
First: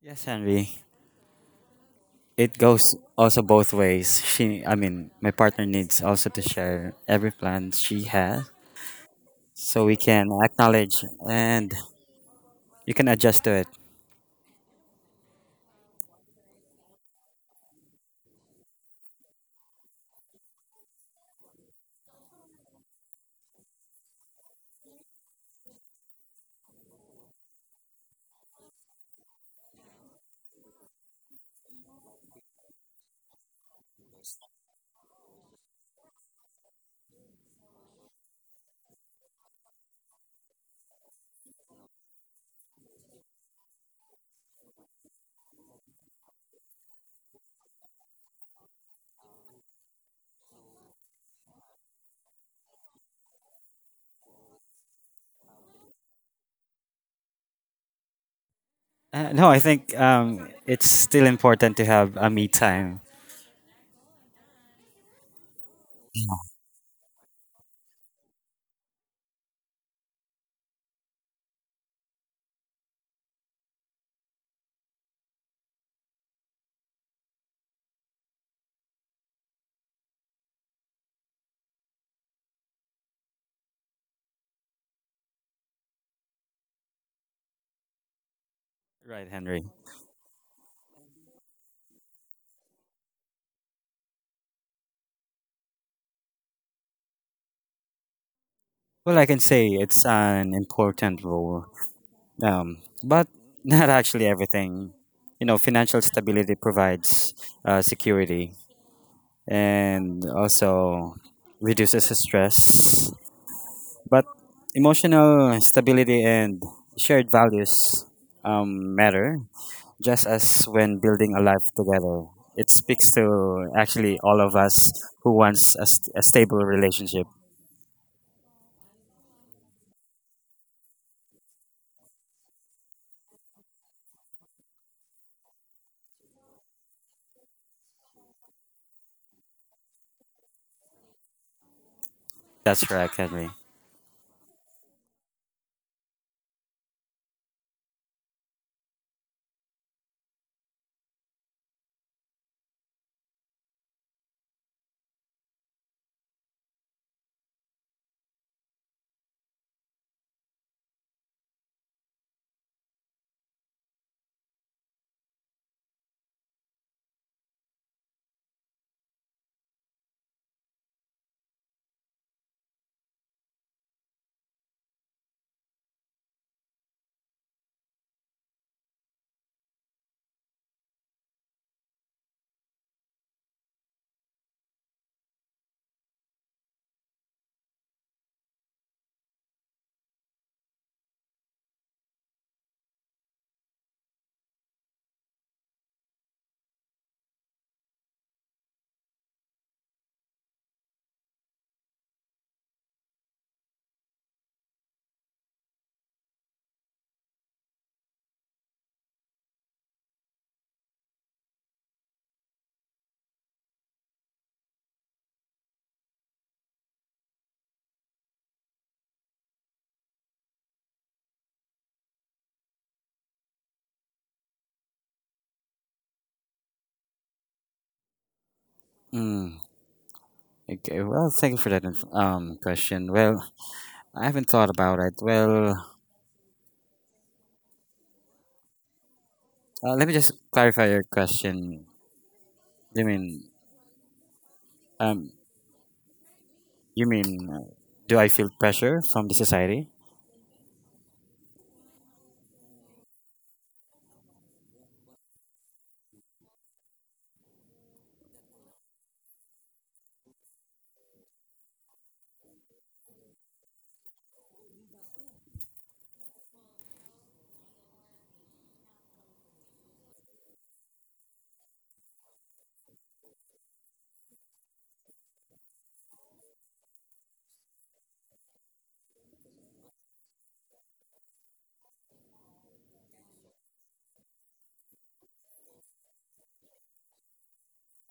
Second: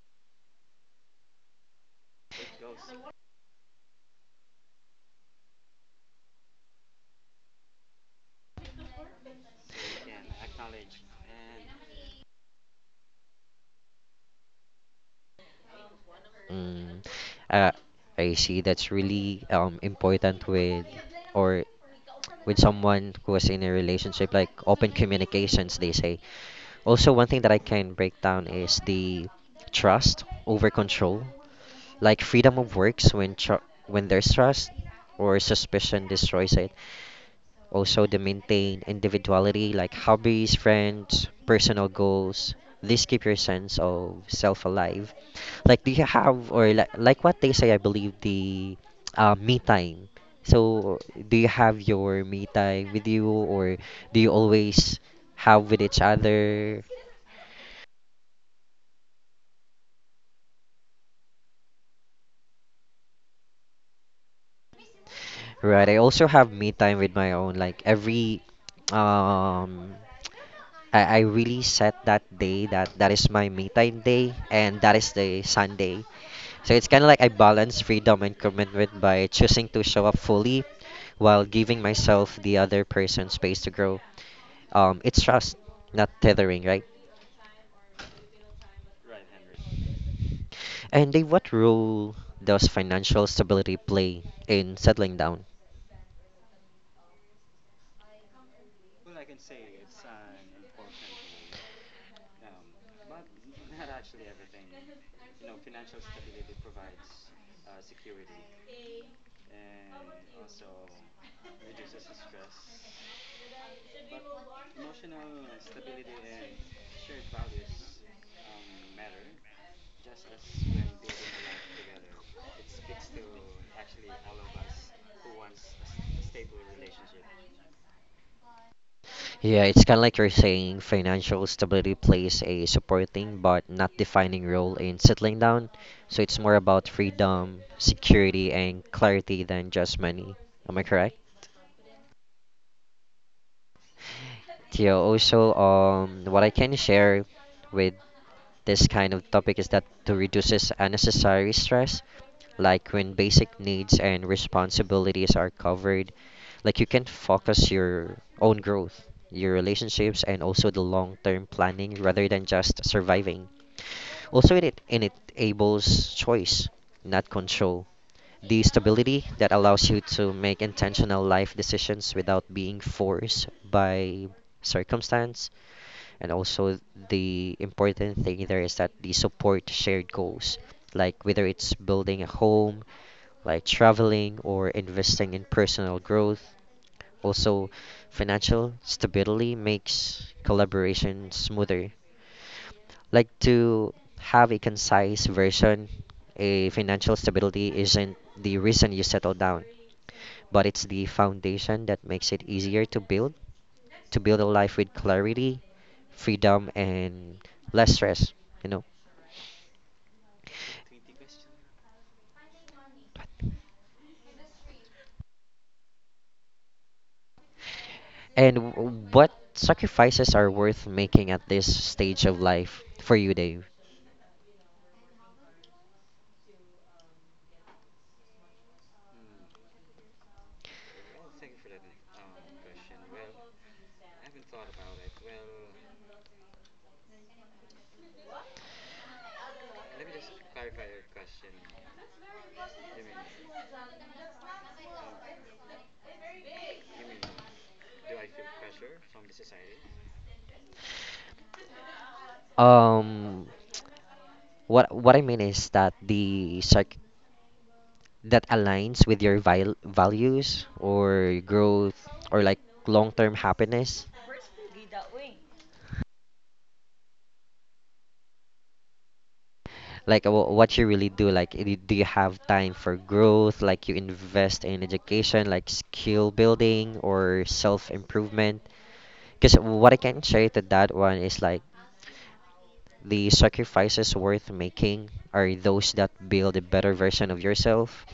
[SPEAKER 2] Yes, Henry. It goes also both ways. My partner needs also to share every plan she has, so we can acknowledge and you can adjust to it.
[SPEAKER 1] Mm, uh, I see that's really important with or with someone who is in a relationship, like open communications, they say. Also, one thing that I can break down is the trust over control. Like freedom of works when when there's trust or suspicion destroys it. Also, the maintain individuality like hobbies, friends, personal goals. These keep your sense of self alive. Like do you have or like what they say? I believe the me time. So do you have your me time with you or do you always have with each other
[SPEAKER 2] No, I think it's still important to have a me time,
[SPEAKER 1] right. I also have me time with my own. Like every, um, I really set that day that that is my me time day, and that is the Sunday. So it's kind of like I balance freedom and commitment by choosing to show up fully while giving myself the other person space to grow. It's trust, not tethering, right?
[SPEAKER 2] right, Henry?
[SPEAKER 1] And Dave, what role does financial stability play in settling down?
[SPEAKER 2] Well, I can say it's an important role, but not actually everything. You know, financial stability provides security and also reduces the stress. But emotional stability and shared values matter just as when building a life together. It speaks to actually all of us who wants a stable relationship.
[SPEAKER 1] Yeah, it's kind of like you're saying financial stability plays a supporting but not defining role in settling down. So it's more about freedom, security, and clarity than just money. Am I correct?
[SPEAKER 2] That's right, Henry.
[SPEAKER 1] Yeah, also, what I can share with this kind of topic is that to reduces unnecessary stress, like when basic needs and responsibilities are covered, like you can focus your own growth, your relationships, and also the long-term planning rather than just surviving. Also, it enables choice, not control. The stability that allows you to make intentional life decisions without being forced by circumstance. And also, the important thing there is that the support shared goals, like whether it's building a home, like traveling, or investing in personal growth. Also, financial stability makes collaboration smoother. Like to have a concise version, a financial stability isn't the reason you settle down, but it's the foundation that makes it easier to build a life with clarity, freedom, and less stress, you know. And what sacrifices are worth making at this stage of life for you, Dave?
[SPEAKER 2] Mm, okay, well, thank you for that question. Well, I haven't thought about it. Well, let me just clarify your question. You mean, um, you mean, uh, do I feel pressure from the society?
[SPEAKER 1] Um, what I mean is that the sarc that aligns with your vil values or growth or like long-term happiness. Like what you really do. Like do you have time for growth? Like you invest in education, like skill building or self-improvement. Because what I can share to that one is like the sacrifices worth making are those that build a better version of yourself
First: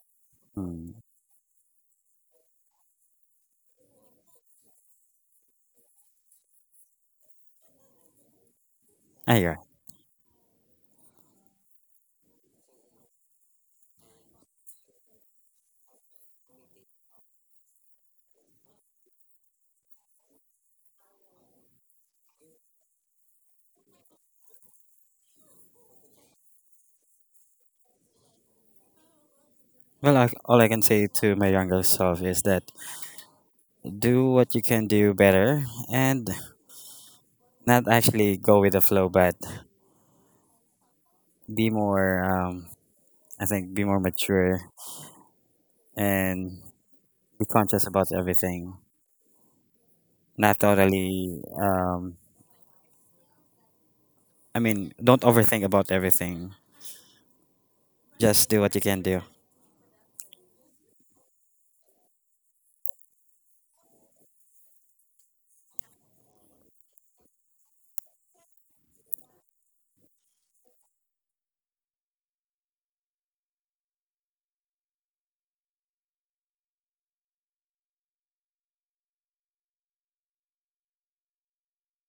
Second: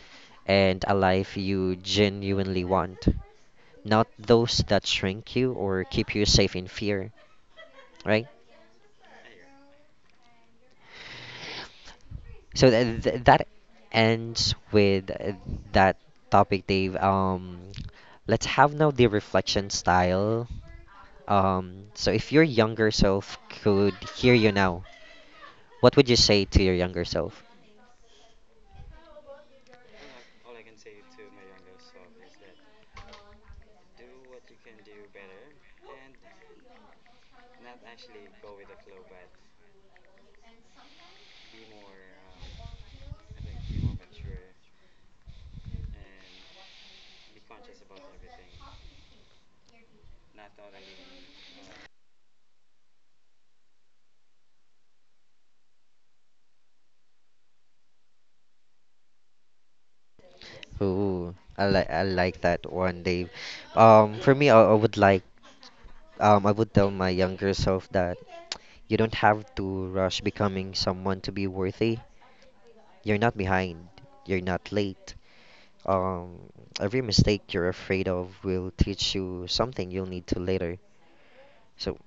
[SPEAKER 1] and
[SPEAKER 2] Mm.
[SPEAKER 1] a life you genuinely want, not those that shrink you or keep you safe in fear, right?
[SPEAKER 2] Ah, yeah.
[SPEAKER 1] So that ends with that topic, Dave. Let's have now the reflection style. So if your younger self could hear you now, what would you say to your younger self?
[SPEAKER 2] Well, I, all I can say to my younger self is that do what you can do better and not actually go with the flow, but be more, I think, be more mature and be conscious about everything. Not totally, I mean, don't overthink about everything. Just do what you can do.
[SPEAKER 1] Ooh, I like that one, Dave. For me, I would I would tell my younger self that you don't have to rush becoming someone to be worthy. You're not behind. You're not late. Um, every mistake you're afraid of will teach you something you'll need to later. So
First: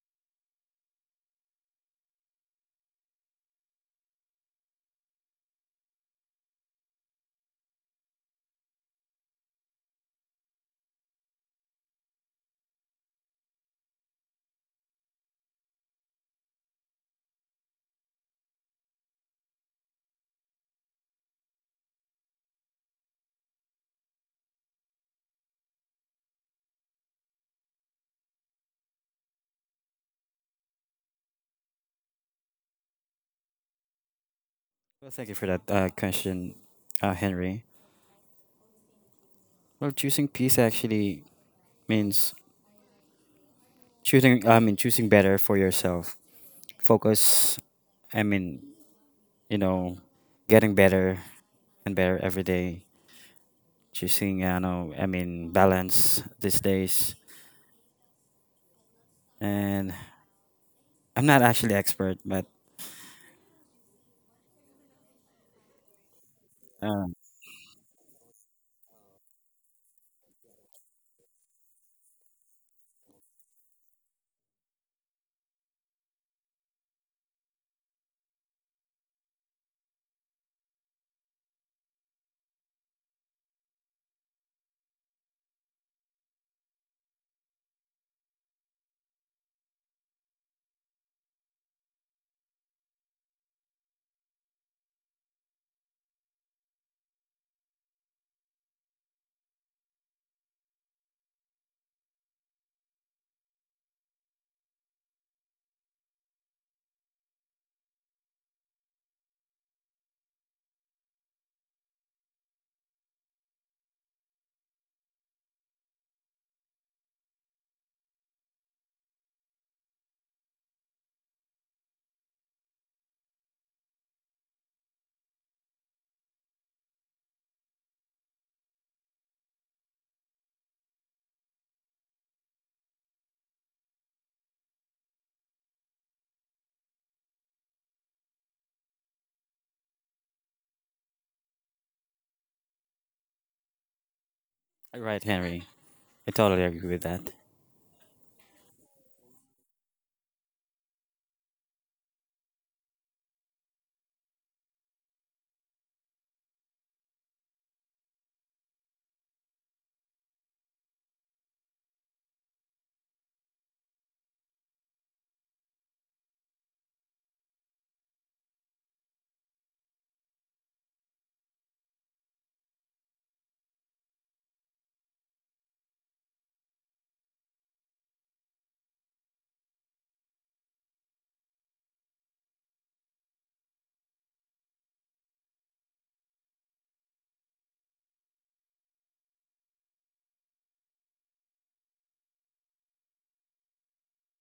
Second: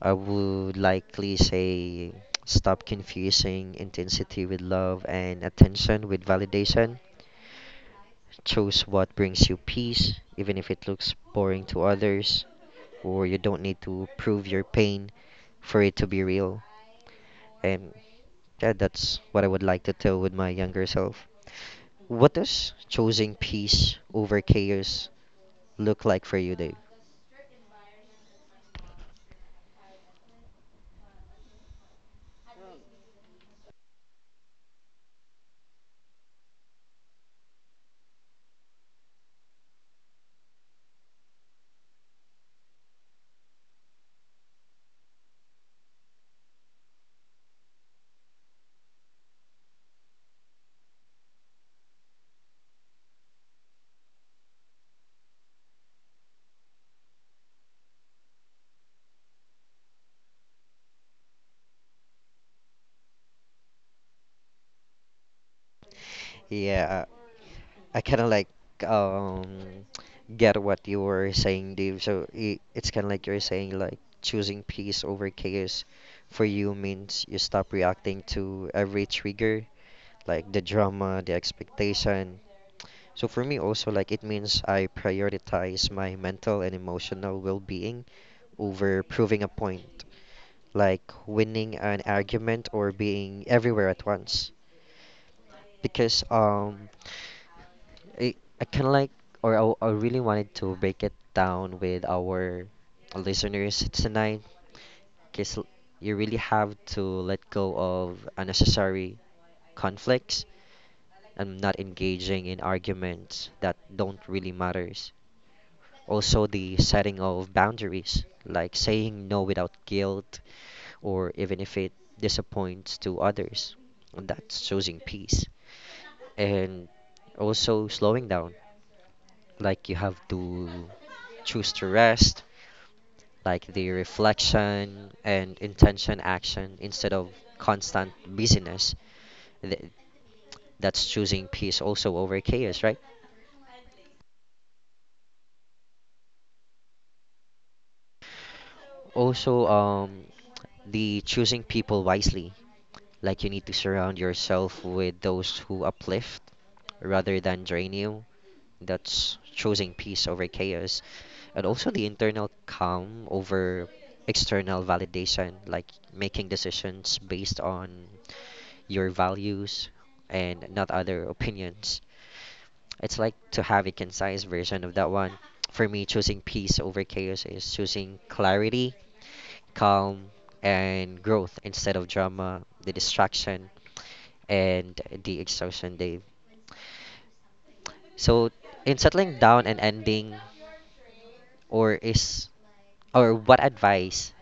[SPEAKER 1] I would likely say stop confusing intensity with love and attention with validation. Choose what brings you peace, even if it looks boring to others, or you don't need to prove your pain for it to be real. And yeah, that's what I would like to tell with my younger self. What does choosing peace over chaos look like for you, Dave?
[SPEAKER 2] Well, thank you for that question, Henry. Well, choosing peace actually means choosing better for yourself. Focus. I mean, you know, getting better and better every day. Choosing, I know, I mean, Balance these days. And I'm not actually expert, but
[SPEAKER 1] Yeah,
[SPEAKER 2] um,
[SPEAKER 1] I kind of like um get what you were saying, Dave. So I it's kind of like you're saying like choosing peace over chaos for you means you stop reacting to every trigger, like the drama, the expectation. So for me also like it means I prioritize my mental and emotional well-being over proving a point, like winning an argument or being everywhere at once. Because I, I kind of like, or I really wanted to break it down with our listeners tonight, because you really have to let go of unnecessary conflicts and not engaging in arguments that don't really matters. Also, the setting of boundaries, like saying no without guilt, or even if it disappoints to others. And that's choosing peace. And also slowing down. Like you have to choose to rest, like the reflection and intention action instead of constant busyness. Th- That's choosing peace also over chaos, right?
[SPEAKER 2] right, Henry, I totally agree with that.
[SPEAKER 1] Also, the choosing people wisely. Like you need to surround yourself with those who uplift rather than drain you. That's choosing peace over chaos. And also the internal calm over external validation, like making decisions based on your values and not other opinions. It's like to have a concise version of that one. For me, choosing peace over chaos is choosing clarity, calm, and growth instead of drama, the distraction, and the exhaustion, Dave. So, in settling down and ending or is or what advice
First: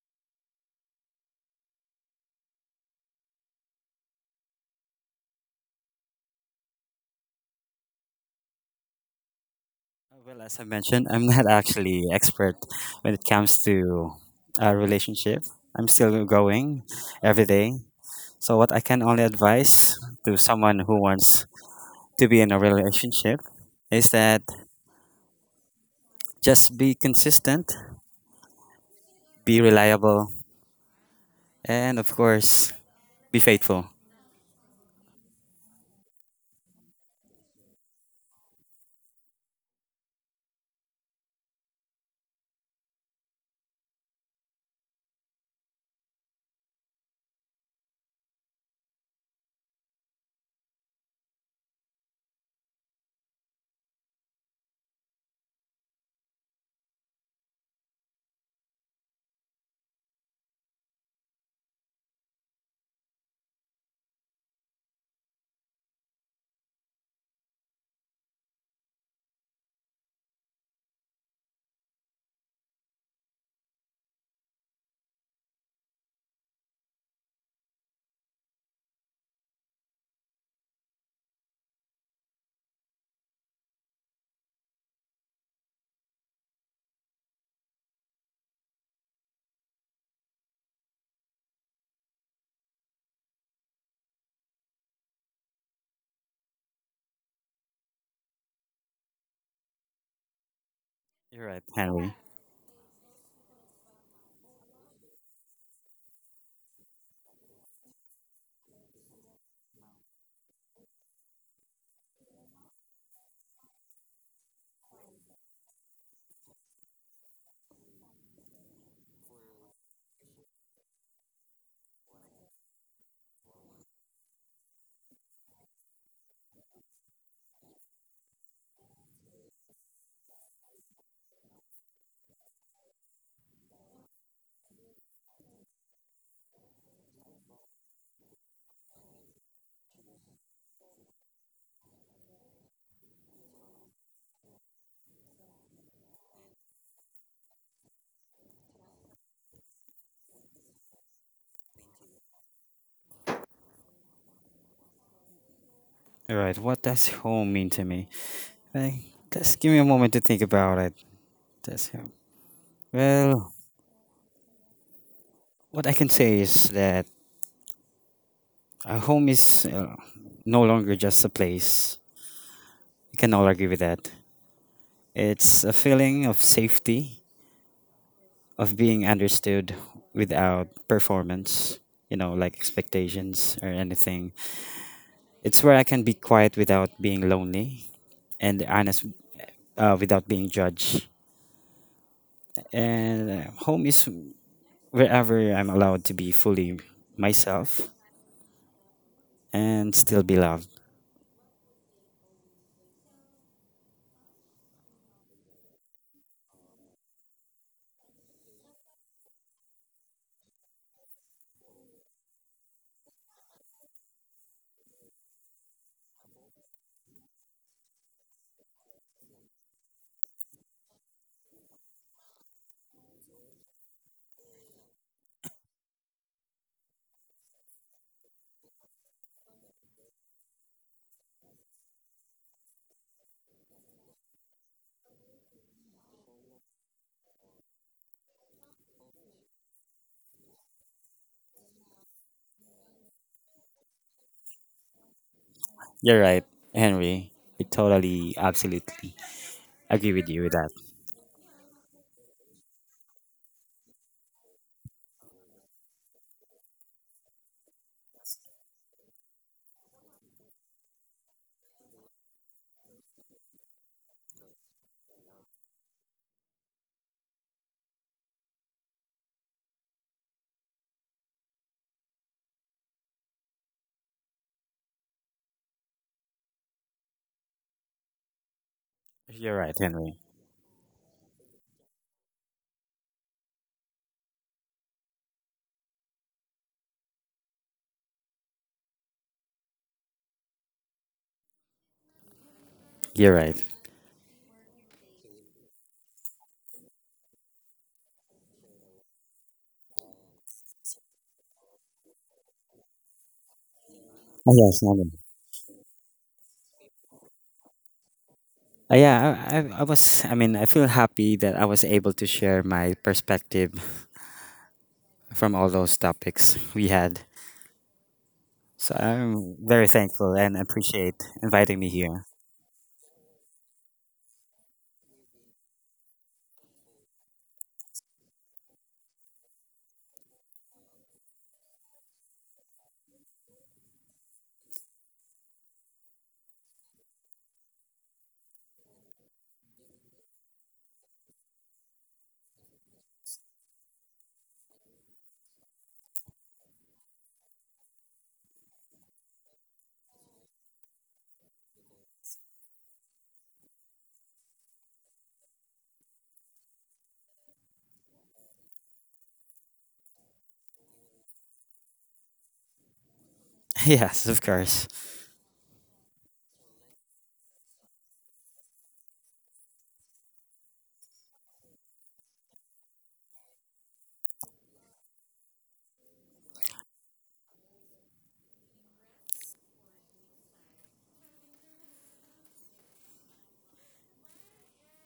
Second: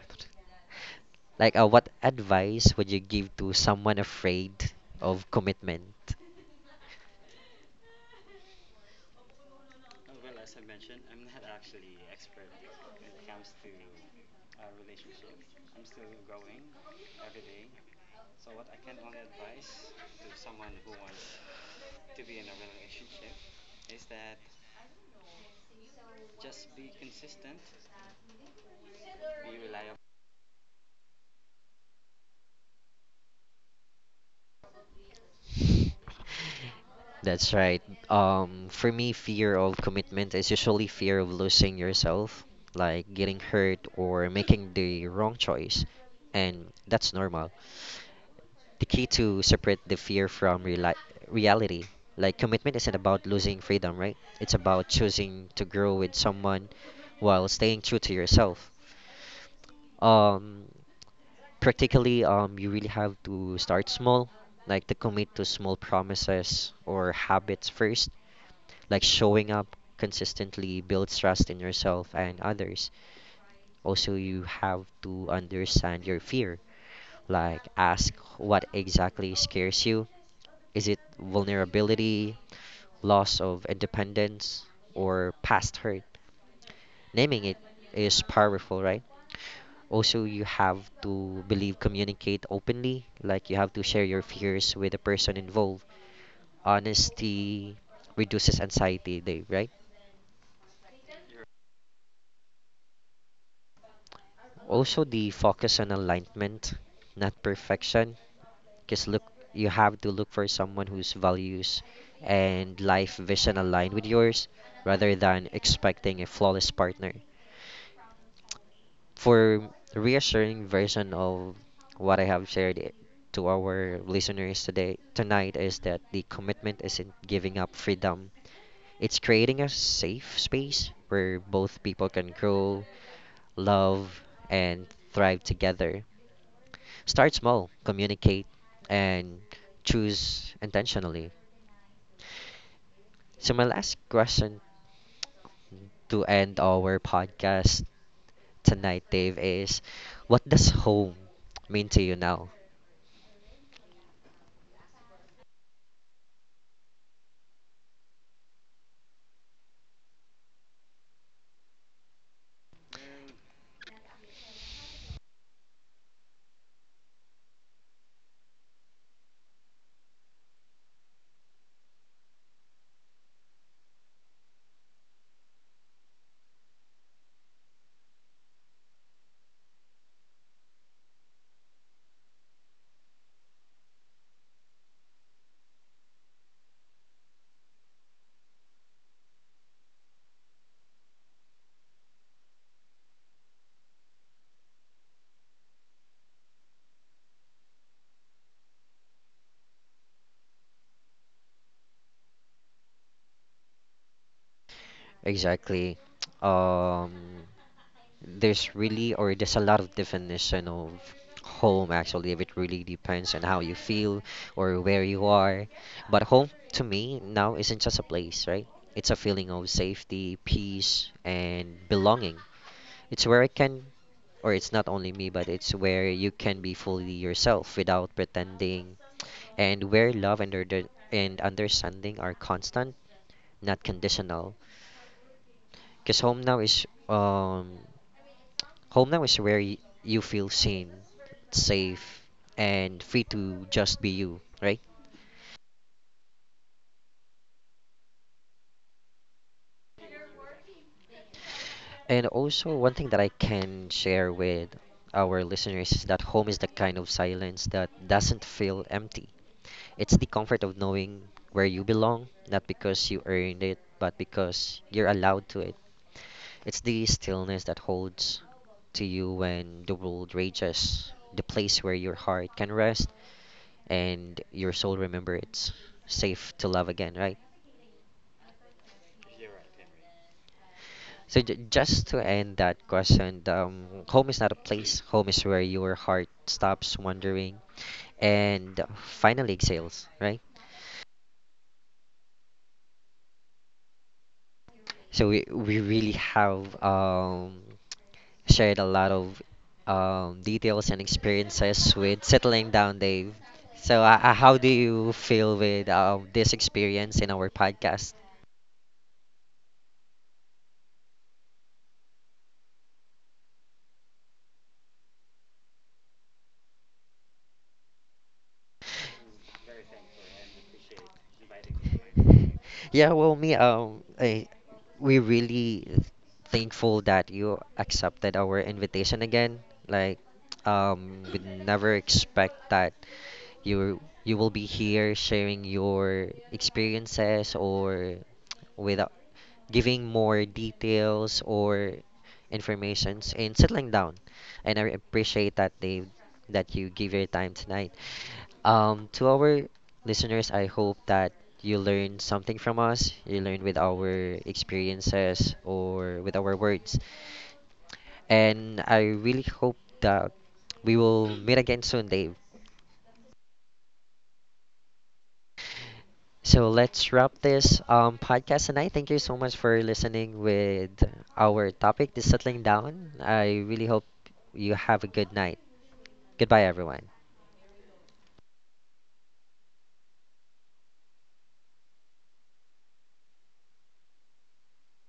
[SPEAKER 1] like what advice would you give to someone afraid of commitment?
[SPEAKER 2] Well, as I mentioned, I'm not actually expert when it comes to a relationship. I'm still going every day. So what I can only advise to someone who wants to be in a relationship is that just be consistent, be reliable, and of course, be faithful.
[SPEAKER 1] That's right. For me, fear of commitment is usually fear of losing yourself, like getting hurt or making the wrong choice, and that's normal. The key to separate the fear from reality. Like commitment isn't about losing freedom, right? It's about choosing to grow with someone while staying true to yourself. Um, practically, you really have to start small, like to commit to small promises or habits first. Like showing up consistently builds trust in yourself and others. Also, you have to understand your fear, like ask what exactly scares you. Is it vulnerability, loss of independence, or past hurt? Naming it is powerful, right? Also, you have to believe, communicate openly. Like, you have to share your fears with the person involved. Honesty reduces anxiety, Dave, right?
[SPEAKER 2] You're right, Henry.
[SPEAKER 1] Also, the focus on alignment, not perfection, because look, you have to look for someone whose values and life vision align with yours rather than expecting a flawless partner. For reassuring version of what I have to our listeners today tonight is that the commitment isn't giving up freedom. It's creating a safe space where both people can grow, love, and thrive together. Start small, communicate, and choose intentionally. So, my last question to end our podcast tonight, Dave, is what does home mean to you now?
[SPEAKER 2] You're right. What does home mean to me? Like, just give me a moment to think about it. Does home. Well, what I can say is that a home is no longer just a place. You can all agree with that. It's a feeling of safety, of being understood without performance, you know, like expectations or anything. It's where I can be quiet without being lonely and honest without being judged. And home is wherever I'm allowed to be fully myself and still be loved.
[SPEAKER 1] Exactly. Um, there's really, or there's a lot of definition of home actually. It really depends on how you feel or where you are. But home to me now isn't just a place, right? It's a feeling of safety, peace, and belonging. It's where I can, or it's not only me, but it's where you can be fully yourself without pretending, and where love and understanding are constant, not conditional. Because home now is home now is where you feel seen, safe, and free to just be you, right?
[SPEAKER 2] You're right, Henry. I totally, absolutely agree with you with that.
[SPEAKER 1] And also, one thing that I can share with our listeners is that home is the kind of silence that doesn't feel empty. It's the comfort of knowing where you belong, not because you earned it, but because you're allowed to it. It's the stillness that holds to you when the world rages, the place where your heart can rest and your soul remember it's safe to love again, right?
[SPEAKER 2] You're right, Henry.
[SPEAKER 1] So just to end that question, home is not a place. Home is where your heart stops wandering and finally exhales, right?
[SPEAKER 2] You're right.
[SPEAKER 1] So we really have shared a lot of details and experiences with settling down, Dave. So,
[SPEAKER 2] Oh,
[SPEAKER 1] how do
[SPEAKER 2] yes, Henry.
[SPEAKER 1] you feel with this experience in our podcast?
[SPEAKER 2] I feel happy that I was able to share my perspective from all those topics we had. So I'm very thankful and appreciate inviting me here.
[SPEAKER 1] Yeah, well, me, we really thankful that you accepted our invitation again. Like, we never expect that you will be here sharing your experiences or with giving more details or informations and settling down. And I appreciate that you give your time tonight. To our listeners, I hope that you learn something from us. You learn with our experiences or with our words. And I really hope that we will meet again soon, Dave.
[SPEAKER 2] Yes, of course.
[SPEAKER 1] So let's wrap this podcast tonight. Thank you so much for listening with our topic, the settling down. I really hope you have a good night. Goodbye, everyone.